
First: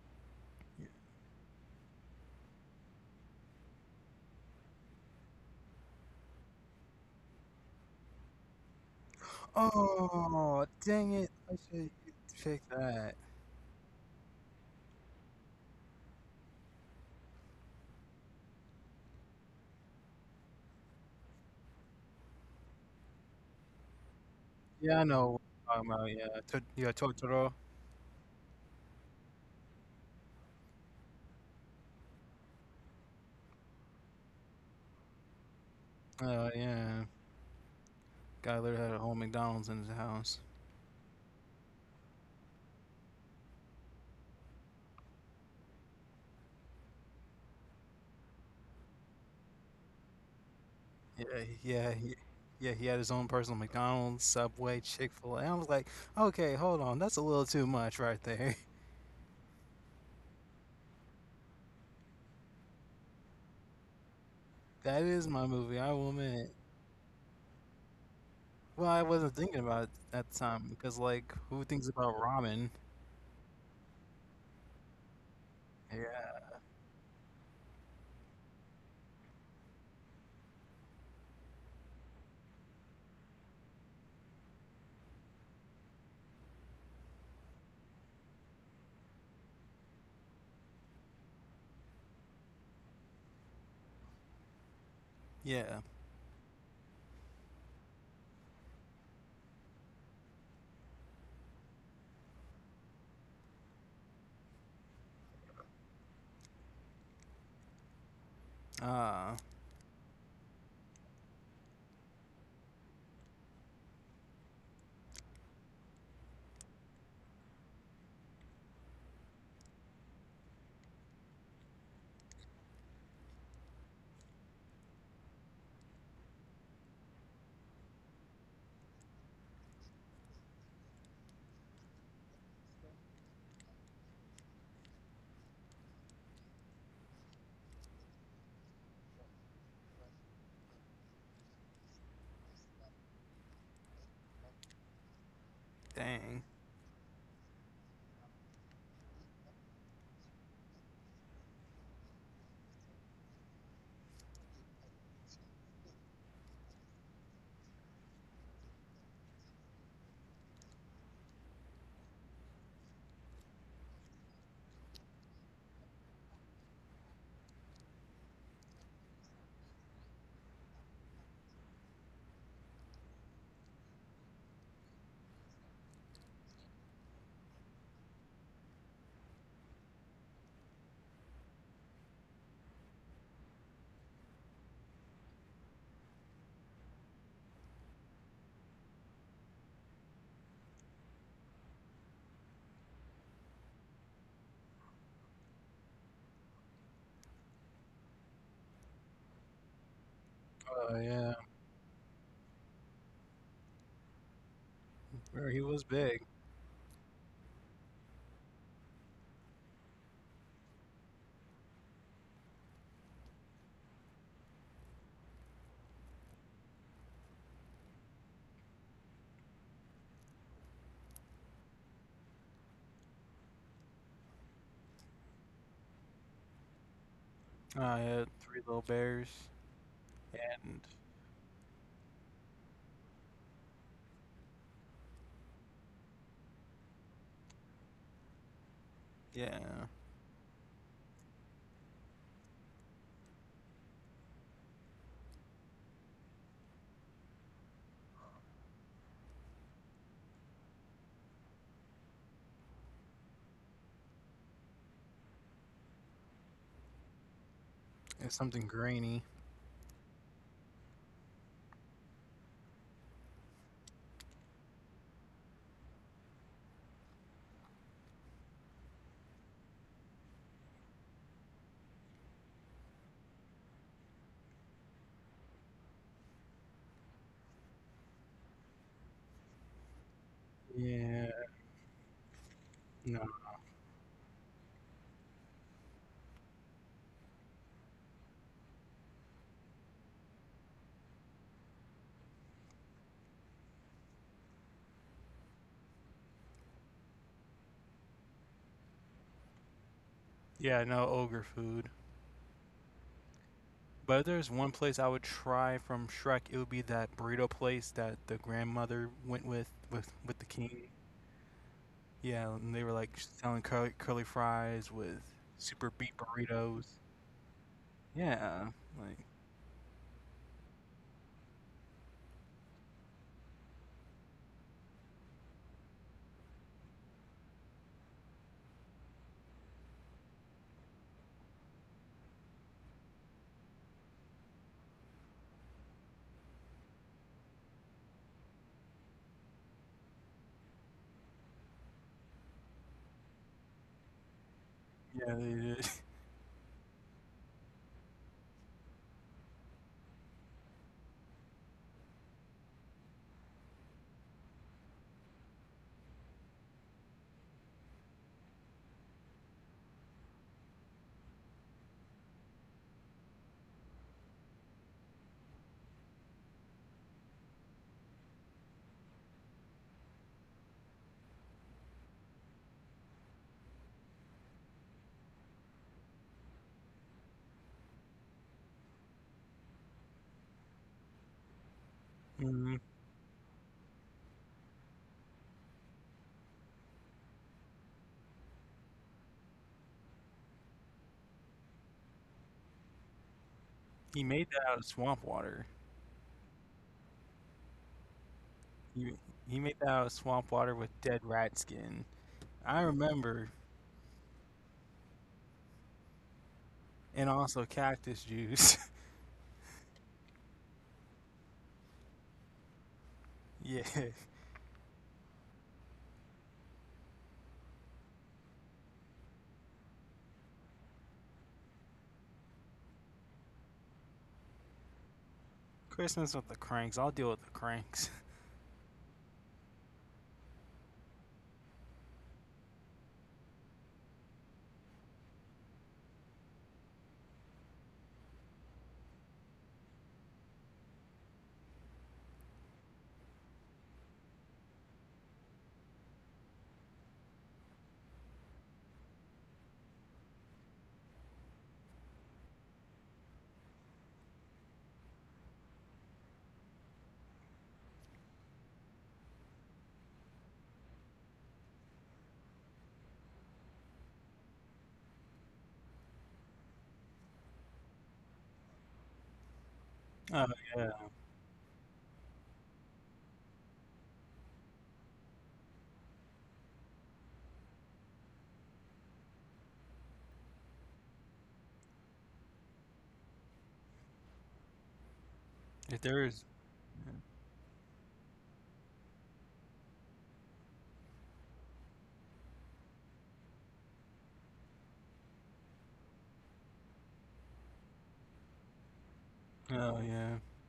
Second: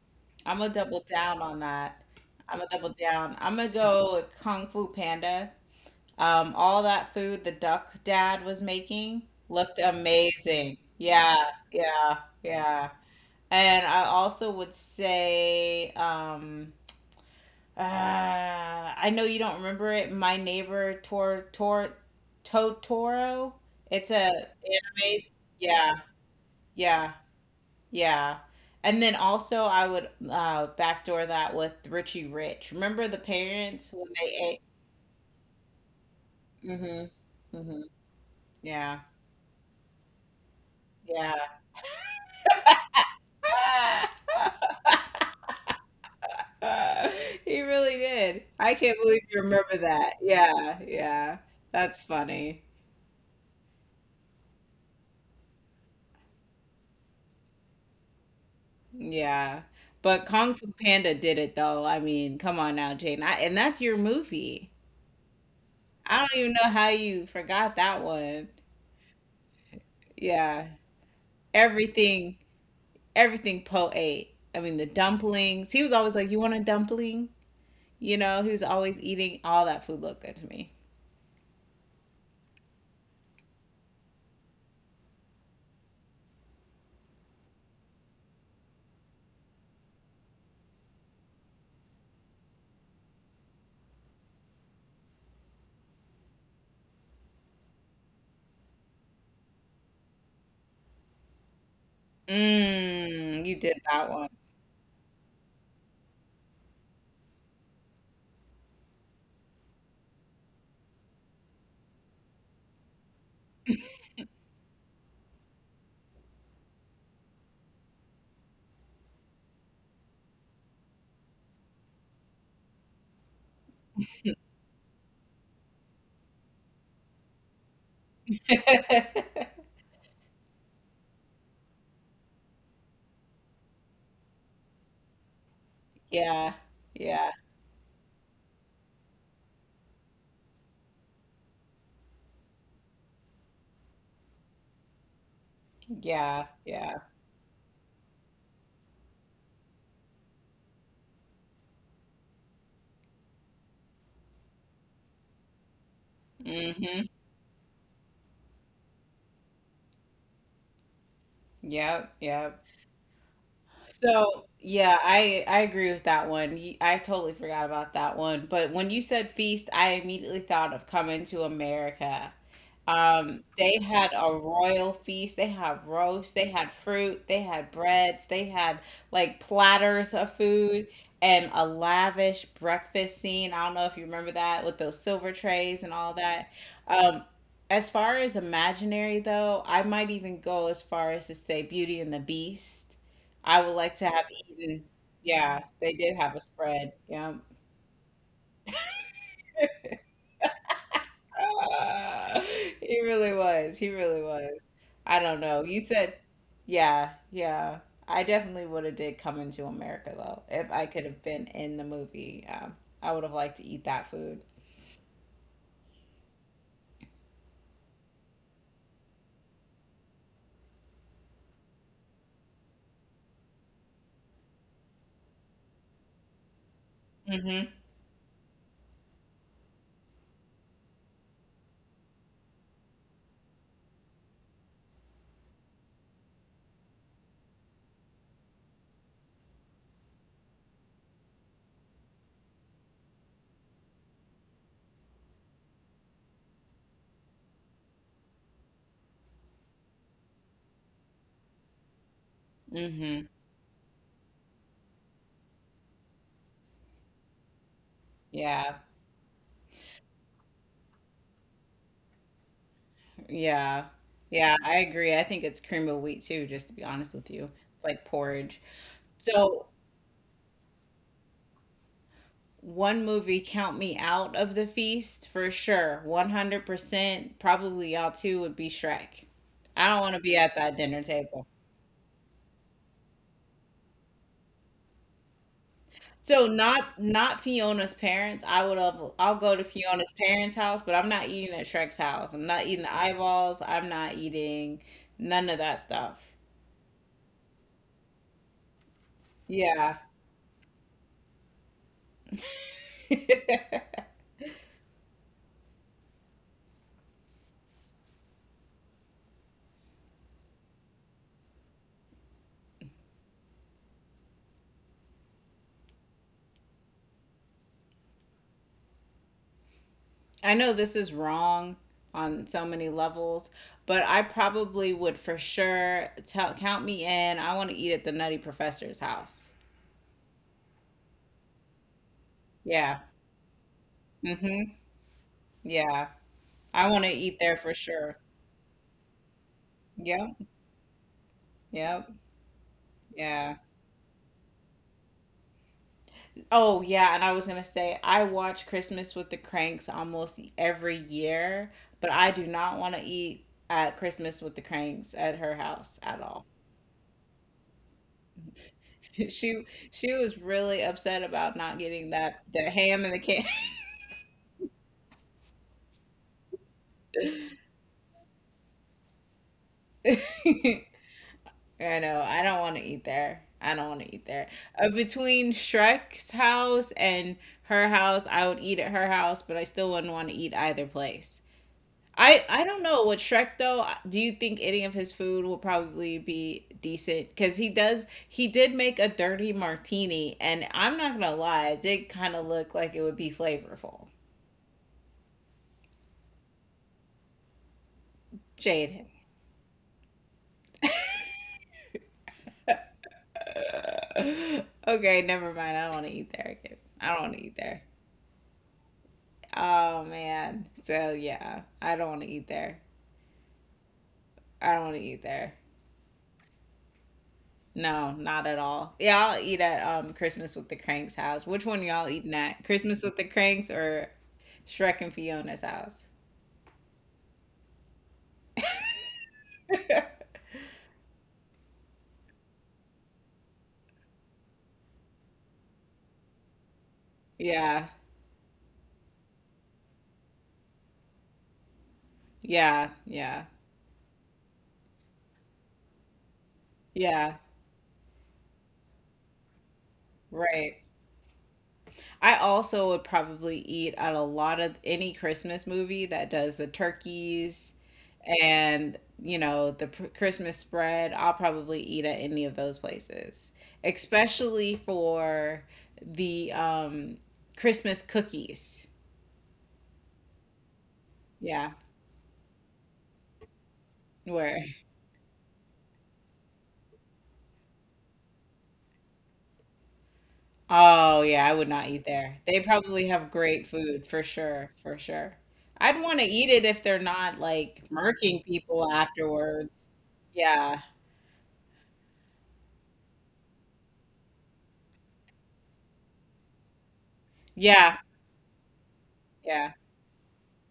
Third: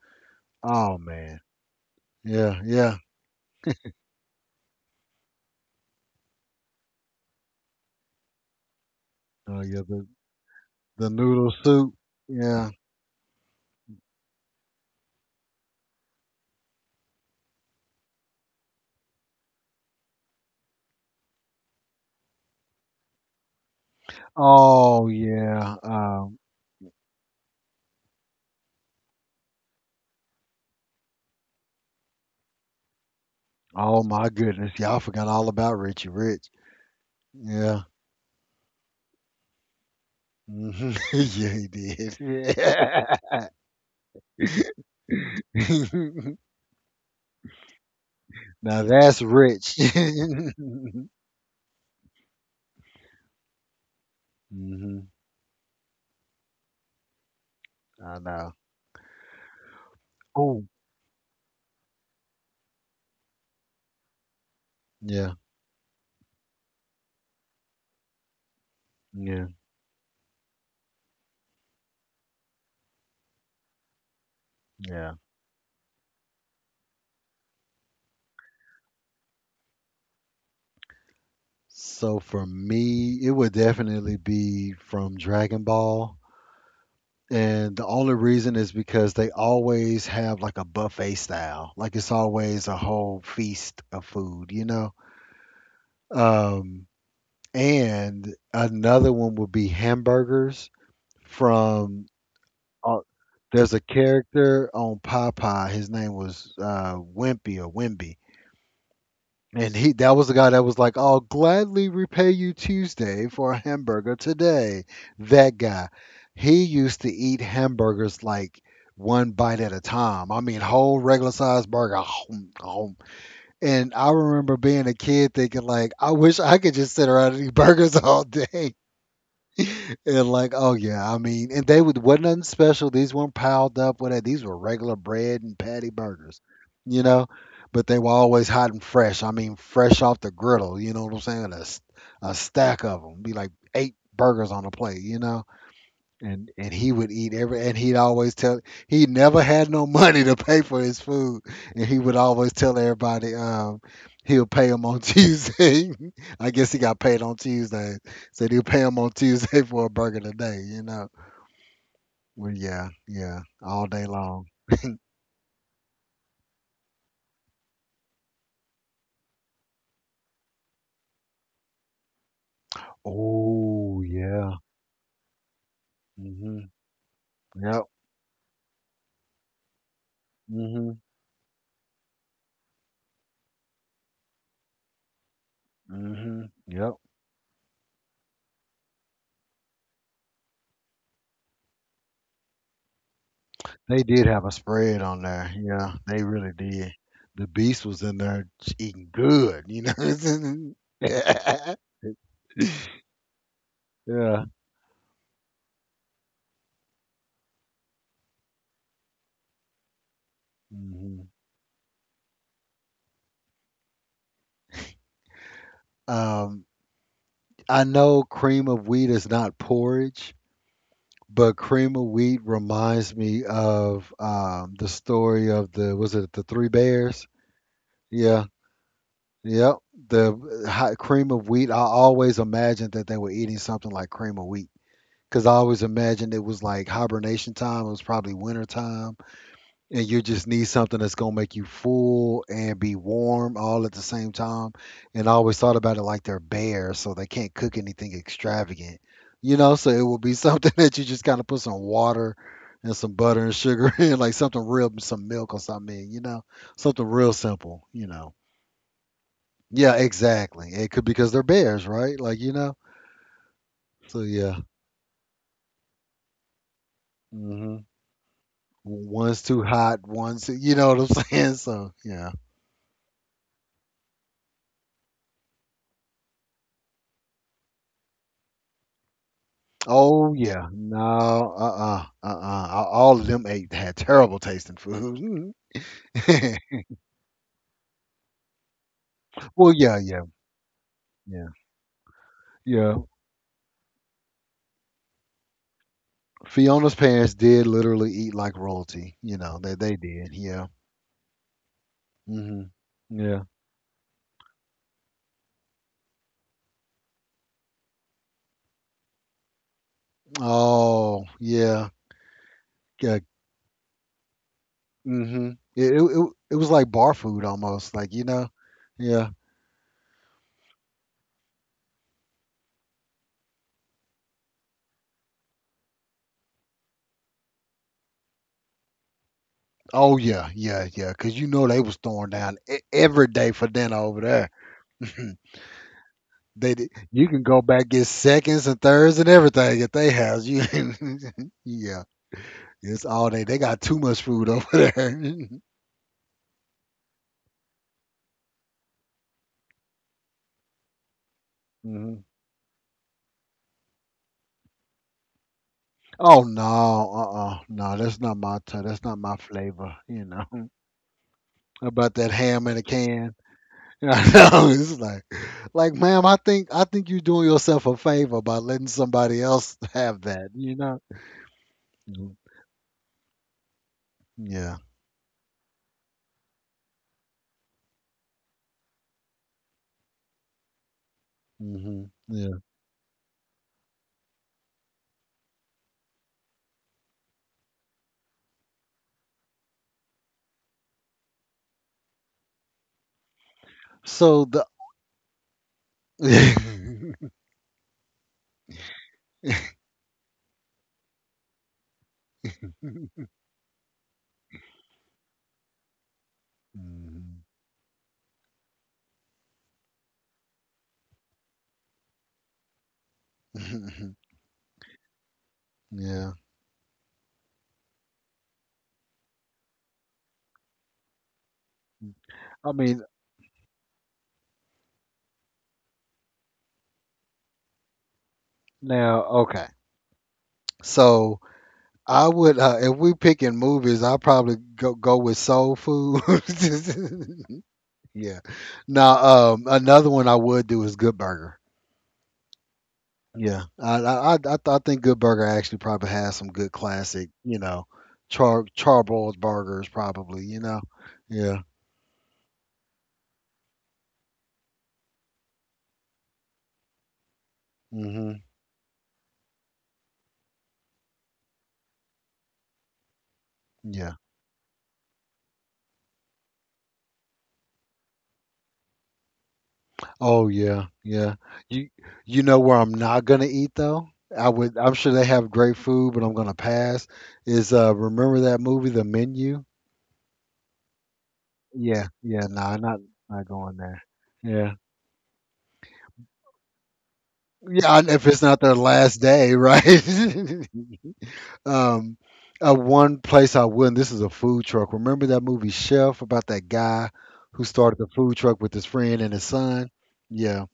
[SPEAKER 2] I'm gonna
[SPEAKER 3] Yeah.
[SPEAKER 1] Oh
[SPEAKER 2] double
[SPEAKER 1] man.
[SPEAKER 2] down on that. I'm
[SPEAKER 1] Yeah,
[SPEAKER 2] gonna double
[SPEAKER 1] yeah.
[SPEAKER 2] down. I'm gonna go with Kung Fu Panda. Um, all that food the duck dad was making
[SPEAKER 1] Oh
[SPEAKER 2] looked
[SPEAKER 1] yeah, the
[SPEAKER 3] Oh,
[SPEAKER 2] amazing.
[SPEAKER 1] the
[SPEAKER 3] dang it.
[SPEAKER 2] Yeah,
[SPEAKER 1] noodle
[SPEAKER 3] I should
[SPEAKER 1] soup.
[SPEAKER 2] yeah,
[SPEAKER 3] pick
[SPEAKER 1] Yeah.
[SPEAKER 2] yeah.
[SPEAKER 3] that.
[SPEAKER 2] And I also would say, um, uh, I know you don't remember it. My neighbor Tor Tor Totoro. It's a
[SPEAKER 3] Yeah, I
[SPEAKER 1] Oh
[SPEAKER 2] anime.
[SPEAKER 3] know what
[SPEAKER 1] yeah.
[SPEAKER 2] Yeah,
[SPEAKER 3] you're talking about.
[SPEAKER 1] Um
[SPEAKER 3] Yeah, to- yeah,
[SPEAKER 2] yeah,
[SPEAKER 3] Totoro.
[SPEAKER 2] yeah. And then also I would uh, backdoor that with Richie Rich. Remember the parents
[SPEAKER 1] Oh
[SPEAKER 2] when
[SPEAKER 1] my
[SPEAKER 2] they ate?
[SPEAKER 1] goodness, y'all forgot all about Richie
[SPEAKER 3] Uh,
[SPEAKER 1] Rich.
[SPEAKER 3] yeah,
[SPEAKER 2] Mm-hmm.
[SPEAKER 1] Yeah.
[SPEAKER 2] Mm-hmm.
[SPEAKER 3] Guy literally had a
[SPEAKER 2] Yeah.
[SPEAKER 3] whole McDonald's in his house.
[SPEAKER 1] Hmm.
[SPEAKER 2] Yeah.
[SPEAKER 1] yeah, he did. Yeah.
[SPEAKER 2] He really did. I
[SPEAKER 1] Now
[SPEAKER 2] can't
[SPEAKER 1] that's
[SPEAKER 2] believe you
[SPEAKER 1] rich.
[SPEAKER 2] remember that. Yeah,
[SPEAKER 1] Hmm.
[SPEAKER 3] Yeah,
[SPEAKER 2] yeah.
[SPEAKER 3] yeah,
[SPEAKER 2] That's
[SPEAKER 3] he,
[SPEAKER 2] funny.
[SPEAKER 3] yeah. He had his own personal McDonald's, Subway, Chick Fil A. I was like, okay, hold on, that's a little too much
[SPEAKER 1] I
[SPEAKER 3] right
[SPEAKER 1] know.
[SPEAKER 3] there.
[SPEAKER 2] Yeah. But Kung
[SPEAKER 1] Oh,
[SPEAKER 2] Fu Panda did it though. I mean, come on now, Jane. I, and that's your movie.
[SPEAKER 3] That is
[SPEAKER 1] yeah,
[SPEAKER 3] my movie. I will
[SPEAKER 2] I don't
[SPEAKER 3] admit.
[SPEAKER 2] even know how you forgot that one.
[SPEAKER 3] Well, I wasn't
[SPEAKER 1] yeah,
[SPEAKER 3] thinking about it at the time
[SPEAKER 2] Yeah.
[SPEAKER 3] because, like, who thinks about
[SPEAKER 2] Everything
[SPEAKER 3] ramen?
[SPEAKER 2] everything Po ate. I mean, the
[SPEAKER 1] yeah.
[SPEAKER 2] dumplings. He was always like,
[SPEAKER 3] Yeah,
[SPEAKER 2] "You want a dumpling?" You know, he was always eating all that food looked good to me.
[SPEAKER 1] So for me, it would definitely be from Dragon Ball. And the only reason is because they always have like a buffet style. Like it's always a whole feast of food, you know?
[SPEAKER 3] yeah.
[SPEAKER 1] Um And another one would be hamburgers from, uh,
[SPEAKER 2] Mmm, you
[SPEAKER 1] there's
[SPEAKER 2] did
[SPEAKER 1] a
[SPEAKER 2] that one.
[SPEAKER 1] character on Popeye. His name was uh, Wimpy or Wimby.
[SPEAKER 3] Ah,
[SPEAKER 1] And he that was the guy that was like, I'll gladly repay you Tuesday for a hamburger today. That guy. He used to eat hamburgers like one bite at a time. I mean whole regular sized burger. And I remember being a kid thinking like, I wish I could just sit around and eat burgers all day. And like, oh yeah, I mean, and they would wasn't nothing special. These weren't piled up with that. These were regular bread and patty burgers,
[SPEAKER 2] Yeah,
[SPEAKER 1] you know.
[SPEAKER 2] yeah,
[SPEAKER 1] But they were always hot and fresh. I mean, fresh off the griddle. You know what I'm saying? A, s- a stack of them, be like eight burgers on a plate, you know
[SPEAKER 3] dang.
[SPEAKER 2] yeah,
[SPEAKER 1] and and he
[SPEAKER 2] yeah.
[SPEAKER 1] would eat every, and he'd always tell. He never had no money to pay for his food, and he would always tell everybody um he'll pay him on Tuesday. I guess he got
[SPEAKER 2] Mm-hmm.
[SPEAKER 1] paid on Tuesday. Said he'll pay him on Tuesday for a burger today you know
[SPEAKER 2] Yep,
[SPEAKER 1] Well,
[SPEAKER 2] yep.
[SPEAKER 1] yeah, yeah, all day long.
[SPEAKER 2] So, yeah, I I agree with that one. You- I totally forgot about that one. But when you said feast, I immediately thought of Coming to America. Um, they
[SPEAKER 1] Oh
[SPEAKER 2] had a
[SPEAKER 1] yeah.
[SPEAKER 2] royal feast. They had roast. They
[SPEAKER 1] Mhm.
[SPEAKER 2] had fruit. They had
[SPEAKER 1] Yep.
[SPEAKER 2] breads. They had like platters of food
[SPEAKER 1] Mhm.
[SPEAKER 2] and a lavish breakfast scene. I don't know if you remember that with those silver trays and all
[SPEAKER 1] Mhm.
[SPEAKER 2] that.
[SPEAKER 1] Yep.
[SPEAKER 2] Um, as far as imaginary, though, I might even go as far as to say Beauty and the Beast I would like
[SPEAKER 1] They
[SPEAKER 2] to
[SPEAKER 1] did
[SPEAKER 2] have
[SPEAKER 1] have a
[SPEAKER 2] eaten.
[SPEAKER 1] spread on there.
[SPEAKER 2] Yeah,
[SPEAKER 1] Yeah,
[SPEAKER 2] they did
[SPEAKER 1] they
[SPEAKER 2] have a
[SPEAKER 1] really did.
[SPEAKER 2] spread. Yeah.
[SPEAKER 1] The beast was in there eating good, you know.
[SPEAKER 3] Oh yeah,
[SPEAKER 2] Ah, he really was. He really
[SPEAKER 1] yeah.
[SPEAKER 2] was. I don't
[SPEAKER 3] where he
[SPEAKER 2] know. You
[SPEAKER 3] was
[SPEAKER 2] said,
[SPEAKER 3] big.
[SPEAKER 2] yeah, yeah. I definitely would have did come into America though, if I could
[SPEAKER 1] Hmm.
[SPEAKER 2] have been in the movie. Um, I would have liked to eat that food.
[SPEAKER 1] Um, I know cream of wheat is not porridge, but cream of wheat reminds me of um, the story of the, was it, the three bears?
[SPEAKER 2] Mm-hmm.
[SPEAKER 3] I had
[SPEAKER 1] Yeah,
[SPEAKER 3] three little bears,
[SPEAKER 1] yep. The
[SPEAKER 3] and
[SPEAKER 1] hot cream of wheat. I always imagined that they were eating something like cream of wheat because I always imagined it was like hibernation time. It was probably winter time
[SPEAKER 3] yeah.
[SPEAKER 1] and you just need something that's gonna make you full and be warm all at the same time. And I always thought about it like they're bears, so they can't cook anything extravagant, you know. So it will be something that you just kind of put some water and some
[SPEAKER 2] Mm-hmm.
[SPEAKER 1] butter and sugar in, like something real, some milk or something, in, you know, something real simple, you know.
[SPEAKER 3] It's something
[SPEAKER 2] Yeah.
[SPEAKER 3] grainy.
[SPEAKER 1] Yeah, exactly. It could because they're bears, right? Like you know.
[SPEAKER 2] Yeah.
[SPEAKER 1] So yeah.
[SPEAKER 2] Yeah, I agree. I think it's cream of wheat too, just to be honest with you.
[SPEAKER 1] Hmm.
[SPEAKER 2] It's like porridge.
[SPEAKER 1] One's too
[SPEAKER 2] So
[SPEAKER 1] hot, one's too, you know what I'm saying. So yeah.
[SPEAKER 2] one movie count me out of the feast for sure. one hundred percent. Probably y'all too would be Shrek. I don't want to
[SPEAKER 1] Oh
[SPEAKER 2] be at
[SPEAKER 1] yeah,
[SPEAKER 2] that
[SPEAKER 1] no,
[SPEAKER 2] dinner
[SPEAKER 3] Yeah,
[SPEAKER 2] table.
[SPEAKER 1] uh, uh-uh, uh, uh, all
[SPEAKER 3] no.
[SPEAKER 1] of them ate had terrible tasting food.
[SPEAKER 2] So
[SPEAKER 1] Mm.
[SPEAKER 2] not not Fiona's parents. I would have, I'll go to
[SPEAKER 1] Well, yeah,
[SPEAKER 2] Fiona's
[SPEAKER 1] yeah,
[SPEAKER 2] parents' house, but I'm not
[SPEAKER 1] yeah,
[SPEAKER 2] eating at Shrek's house. I'm not eating the
[SPEAKER 1] yeah.
[SPEAKER 2] eyeballs. I'm not eating none of that stuff.
[SPEAKER 1] Fiona's parents did literally eat like royalty. You know, they they
[SPEAKER 2] Yeah.
[SPEAKER 1] did. Yeah.
[SPEAKER 3] Yeah, no ogre food.
[SPEAKER 1] Hmm. Yeah.
[SPEAKER 3] But if there's one place I would try from Shrek, it would be that burrito place that the grandmother went with with with the king.
[SPEAKER 1] Oh yeah.
[SPEAKER 3] Yeah, and they were like
[SPEAKER 1] Yeah.
[SPEAKER 3] selling curly, curly fries with
[SPEAKER 1] Hmm.
[SPEAKER 3] super
[SPEAKER 1] It, it
[SPEAKER 3] beet
[SPEAKER 1] it it was like
[SPEAKER 3] burritos.
[SPEAKER 1] bar food almost. Like you know.
[SPEAKER 3] Yeah, like
[SPEAKER 1] Yeah.
[SPEAKER 2] I know this is wrong on so many levels, but I probably would for sure tell count me in. I want to eat at the Nutty Professor's house.
[SPEAKER 1] Oh yeah, yeah, yeah. Cause you know they was throwing down e-
[SPEAKER 2] Yeah.
[SPEAKER 1] every day for dinner over there.
[SPEAKER 2] Mm-hmm. Yeah.
[SPEAKER 1] They did-
[SPEAKER 2] I want to
[SPEAKER 1] you can
[SPEAKER 2] eat there
[SPEAKER 1] go
[SPEAKER 2] for
[SPEAKER 1] back get
[SPEAKER 2] sure.
[SPEAKER 1] seconds and thirds and everything at they
[SPEAKER 2] Yep.
[SPEAKER 1] house. You yeah,
[SPEAKER 2] Yep.
[SPEAKER 1] it's all day. They
[SPEAKER 2] Yeah.
[SPEAKER 1] got too much food over there.
[SPEAKER 3] yeah, they did.
[SPEAKER 2] Oh, yeah. And I was gonna say, I watch Christmas with the Cranks almost every year, but
[SPEAKER 1] Hmm.
[SPEAKER 2] I do not want to eat at Christmas with the Cranks at her house at
[SPEAKER 1] Oh
[SPEAKER 2] all.
[SPEAKER 1] no, uh, uh no, that's not my t- that's not my
[SPEAKER 2] She
[SPEAKER 1] flavor.
[SPEAKER 2] she
[SPEAKER 1] You
[SPEAKER 2] was
[SPEAKER 1] know
[SPEAKER 2] really upset about not getting
[SPEAKER 1] about that
[SPEAKER 2] that
[SPEAKER 1] ham
[SPEAKER 2] the
[SPEAKER 1] in a
[SPEAKER 2] ham and the
[SPEAKER 1] can.
[SPEAKER 2] can.
[SPEAKER 1] I know it's like, like, ma'am, I think I think you're doing yourself a favor by letting somebody else have that. You know.
[SPEAKER 2] I know.
[SPEAKER 1] Mhm.
[SPEAKER 2] I don't want to eat there. I don't want to eat there.
[SPEAKER 1] Yeah.
[SPEAKER 2] Uh, between Shrek's house and her house, I would eat at her house, but I still wouldn't want to eat either place.
[SPEAKER 1] Hmm.
[SPEAKER 2] I
[SPEAKER 1] Yeah.
[SPEAKER 2] I
[SPEAKER 3] Mhm.
[SPEAKER 2] don't know what Shrek though. Do you think any of his food will probably be decent? Because he does he did make a dirty martini, and I'm not gonna lie, it did kind of look like it would be flavorful.
[SPEAKER 3] He
[SPEAKER 1] So
[SPEAKER 3] made
[SPEAKER 1] the.
[SPEAKER 3] that out of swamp water.
[SPEAKER 2] Jaden.
[SPEAKER 3] He he made that out of swamp water with dead rat skin. I
[SPEAKER 1] Mhm.
[SPEAKER 3] remember,
[SPEAKER 2] Okay, never mind. I don't want to eat there again. I don't
[SPEAKER 3] and
[SPEAKER 2] want to eat
[SPEAKER 3] also
[SPEAKER 2] there.
[SPEAKER 3] cactus juice.
[SPEAKER 2] Oh man. So yeah, I don't want to eat there.
[SPEAKER 3] Yeah.
[SPEAKER 2] I don't want to eat there.
[SPEAKER 1] Yeah.
[SPEAKER 2] No, not at all. Yeah, I'll eat at um Christmas with the Cranks house. Which one y'all eating at?
[SPEAKER 1] I mean,
[SPEAKER 2] Christmas with the Cranks or Shrek and Fiona's house?
[SPEAKER 3] Christmas with the cranks. I'll deal with the cranks.
[SPEAKER 1] now, okay. So I would, uh, if we picking movies, I'll probably go go with Soul Food.
[SPEAKER 2] Yeah.
[SPEAKER 1] yeah. Now, um, another one I would do is Good Burger.
[SPEAKER 2] Yeah. Yeah.
[SPEAKER 1] Yeah. I I I, I th- I think Good Burger actually probably has some good classic,
[SPEAKER 2] Yeah.
[SPEAKER 1] you know, char charboiled burgers probably, you know.
[SPEAKER 2] Right.
[SPEAKER 1] Yeah.
[SPEAKER 2] I also would probably eat at a lot of any Christmas movie that does the turkeys
[SPEAKER 1] Mhm.
[SPEAKER 2] and, you know, the pr- Christmas spread. I'll probably eat at any of those places,
[SPEAKER 1] Yeah.
[SPEAKER 2] especially for the um, Christmas cookies.
[SPEAKER 1] Oh
[SPEAKER 3] Oh
[SPEAKER 1] yeah,
[SPEAKER 3] yeah.
[SPEAKER 1] yeah.
[SPEAKER 2] Yeah.
[SPEAKER 1] You you know where I'm not gonna eat though? I
[SPEAKER 2] Where?
[SPEAKER 1] would I'm sure they have great food, but I'm gonna pass. Is uh remember that movie The Menu?
[SPEAKER 2] Oh, yeah, I would not eat
[SPEAKER 1] Yeah,
[SPEAKER 2] there.
[SPEAKER 1] yeah,
[SPEAKER 2] They
[SPEAKER 1] nah, not
[SPEAKER 2] probably have
[SPEAKER 1] not
[SPEAKER 2] great
[SPEAKER 1] going there.
[SPEAKER 2] food for sure,
[SPEAKER 1] Yeah.
[SPEAKER 2] for sure. I'd
[SPEAKER 3] If
[SPEAKER 2] want
[SPEAKER 3] there
[SPEAKER 2] to
[SPEAKER 3] is,
[SPEAKER 2] eat it if they're not like
[SPEAKER 1] Yeah, and if it's
[SPEAKER 2] murking
[SPEAKER 1] not their
[SPEAKER 2] people
[SPEAKER 1] last day,
[SPEAKER 2] afterwards.
[SPEAKER 1] right?
[SPEAKER 2] Yeah.
[SPEAKER 1] Um uh, one place I wouldn't, this is a food truck. Remember that movie Chef about that guy who started
[SPEAKER 2] Yeah.
[SPEAKER 1] the food truck with his friend and his
[SPEAKER 2] Yeah.
[SPEAKER 1] son?
[SPEAKER 3] oh yeah.
[SPEAKER 1] Yeah.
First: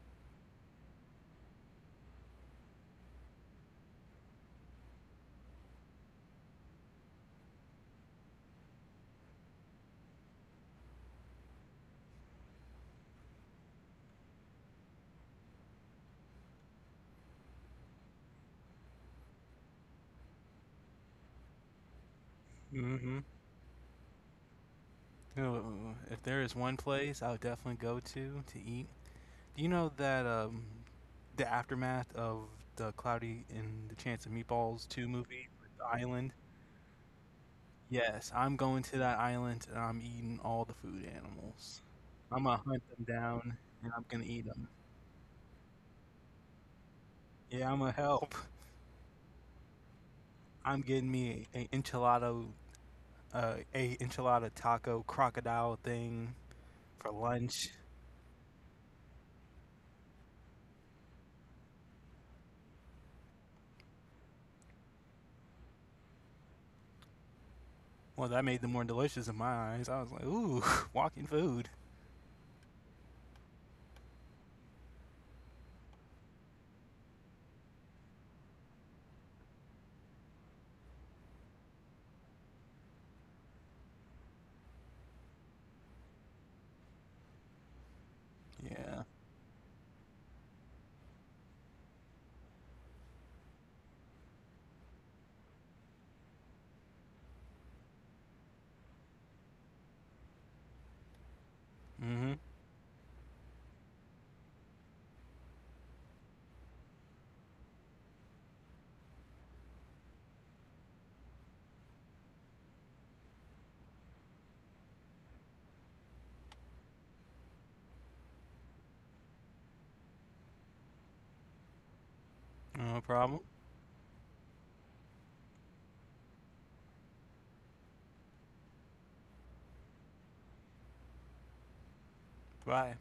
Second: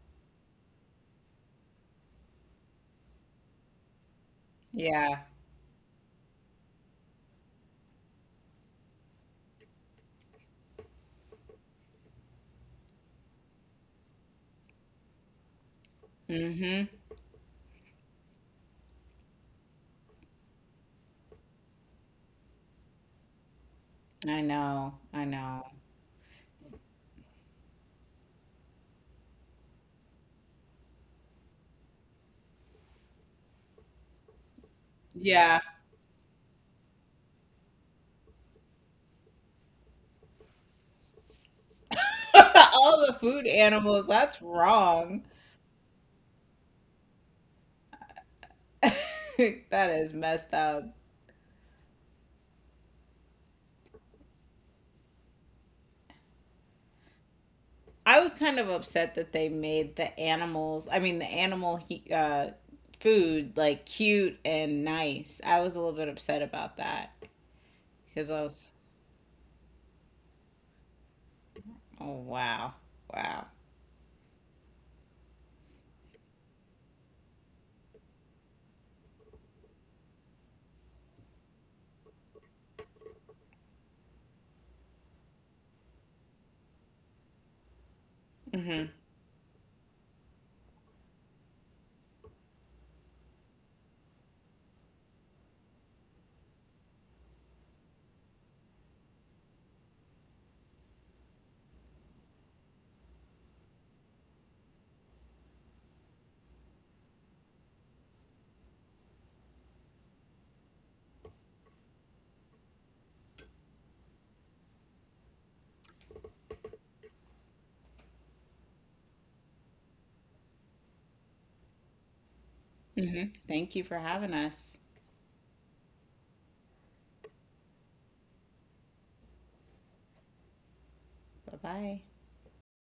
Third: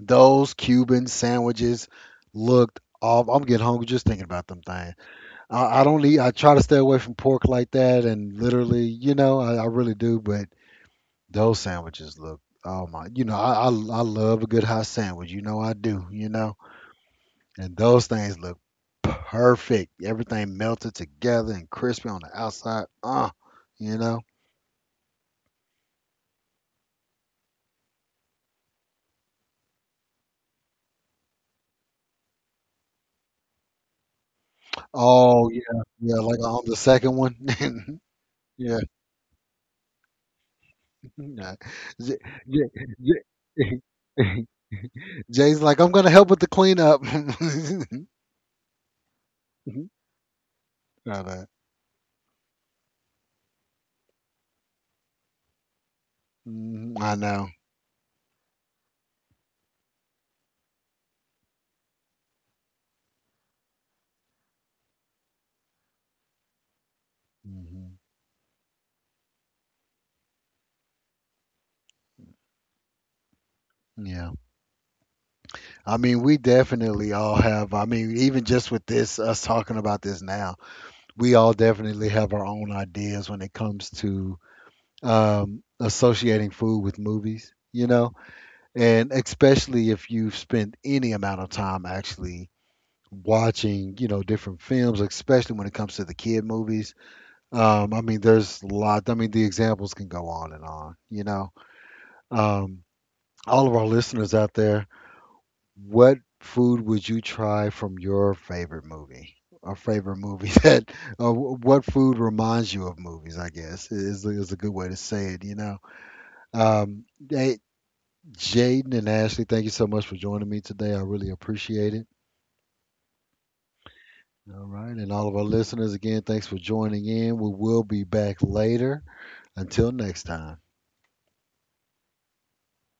[SPEAKER 1] Those Cuban sandwiches looked off. I'm getting hungry just thinking about them things.
[SPEAKER 2] Yeah.
[SPEAKER 1] I, I don't eat. I try to stay away from pork like that, and literally, you know, I, I really do. But those sandwiches look, oh my, you know, I, I I love a good hot sandwich. You know, I do. You know,
[SPEAKER 2] Mm-hmm.
[SPEAKER 1] and those things look perfect. Everything melted together and crispy on the outside.
[SPEAKER 3] Mhm.
[SPEAKER 1] Uh, you know.
[SPEAKER 2] I know. I
[SPEAKER 3] Oh,
[SPEAKER 2] know.
[SPEAKER 3] if there is one place I would definitely go to to eat. Do you know that um, the aftermath of the Cloudy and the Chance of Meatballs two movie,
[SPEAKER 1] Oh
[SPEAKER 2] Yeah.
[SPEAKER 1] yeah,
[SPEAKER 3] with the
[SPEAKER 1] yeah.
[SPEAKER 3] island?
[SPEAKER 1] Like on the second one.
[SPEAKER 3] Yes, I'm
[SPEAKER 1] yeah.
[SPEAKER 3] going to that island and I'm eating all the food
[SPEAKER 1] Yeah.
[SPEAKER 3] animals. I'm gonna
[SPEAKER 1] Yeah.
[SPEAKER 3] hunt them
[SPEAKER 2] All the food
[SPEAKER 3] down and I'm
[SPEAKER 2] animals,
[SPEAKER 3] gonna
[SPEAKER 1] Yeah.
[SPEAKER 2] that's
[SPEAKER 3] eat them.
[SPEAKER 2] wrong.
[SPEAKER 1] Jay's like, I'm gonna help with the cleanup.
[SPEAKER 3] Yeah, I'm gonna help.
[SPEAKER 2] That is messed
[SPEAKER 3] I'm
[SPEAKER 2] up.
[SPEAKER 3] getting
[SPEAKER 1] Know
[SPEAKER 3] me
[SPEAKER 1] that.
[SPEAKER 3] a, a enchilado uh, a enchilada taco crocodile thing
[SPEAKER 1] Mhm,
[SPEAKER 3] for
[SPEAKER 1] I know.
[SPEAKER 3] lunch.
[SPEAKER 2] I was kind of upset that they made the animals, I mean the animal he, uh food like cute and nice. I was a little bit upset about that
[SPEAKER 1] Hmm.
[SPEAKER 3] Well,
[SPEAKER 2] because I
[SPEAKER 3] that made them
[SPEAKER 2] was
[SPEAKER 3] more delicious in my eyes. I was like, ooh, walking food.
[SPEAKER 2] oh wow. Wow.
[SPEAKER 1] Yeah. I mean, we definitely all have. I mean, even just with this, us talking about this now, we all definitely have our own ideas when it comes to um, associating food with movies, you know,
[SPEAKER 2] Mm-hmm.
[SPEAKER 3] Yeah.
[SPEAKER 1] and especially if you've spent any amount of time actually watching, you know, different films, especially when it comes to the kid movies. Um, I mean, there's a lot. I mean, the examples can go on and on, you know.
[SPEAKER 3] Mm-hmm.
[SPEAKER 1] Um, all of our listeners out there, what food would you try from your favorite movie? Or favorite movie, that, uh, wh- what food reminds you of movies? I guess is is a good way to say it. You know, um, hey, Jaden and Ashley, thank you so much for joining me today. I really appreciate it.
[SPEAKER 3] No
[SPEAKER 2] Mm-hmm.
[SPEAKER 3] problem.
[SPEAKER 2] Thank you for having
[SPEAKER 1] All
[SPEAKER 2] us.
[SPEAKER 1] right, and all of our listeners again, thanks for joining in. We will be back later. Until next time.
[SPEAKER 2] Bye-bye.
[SPEAKER 3] Bye.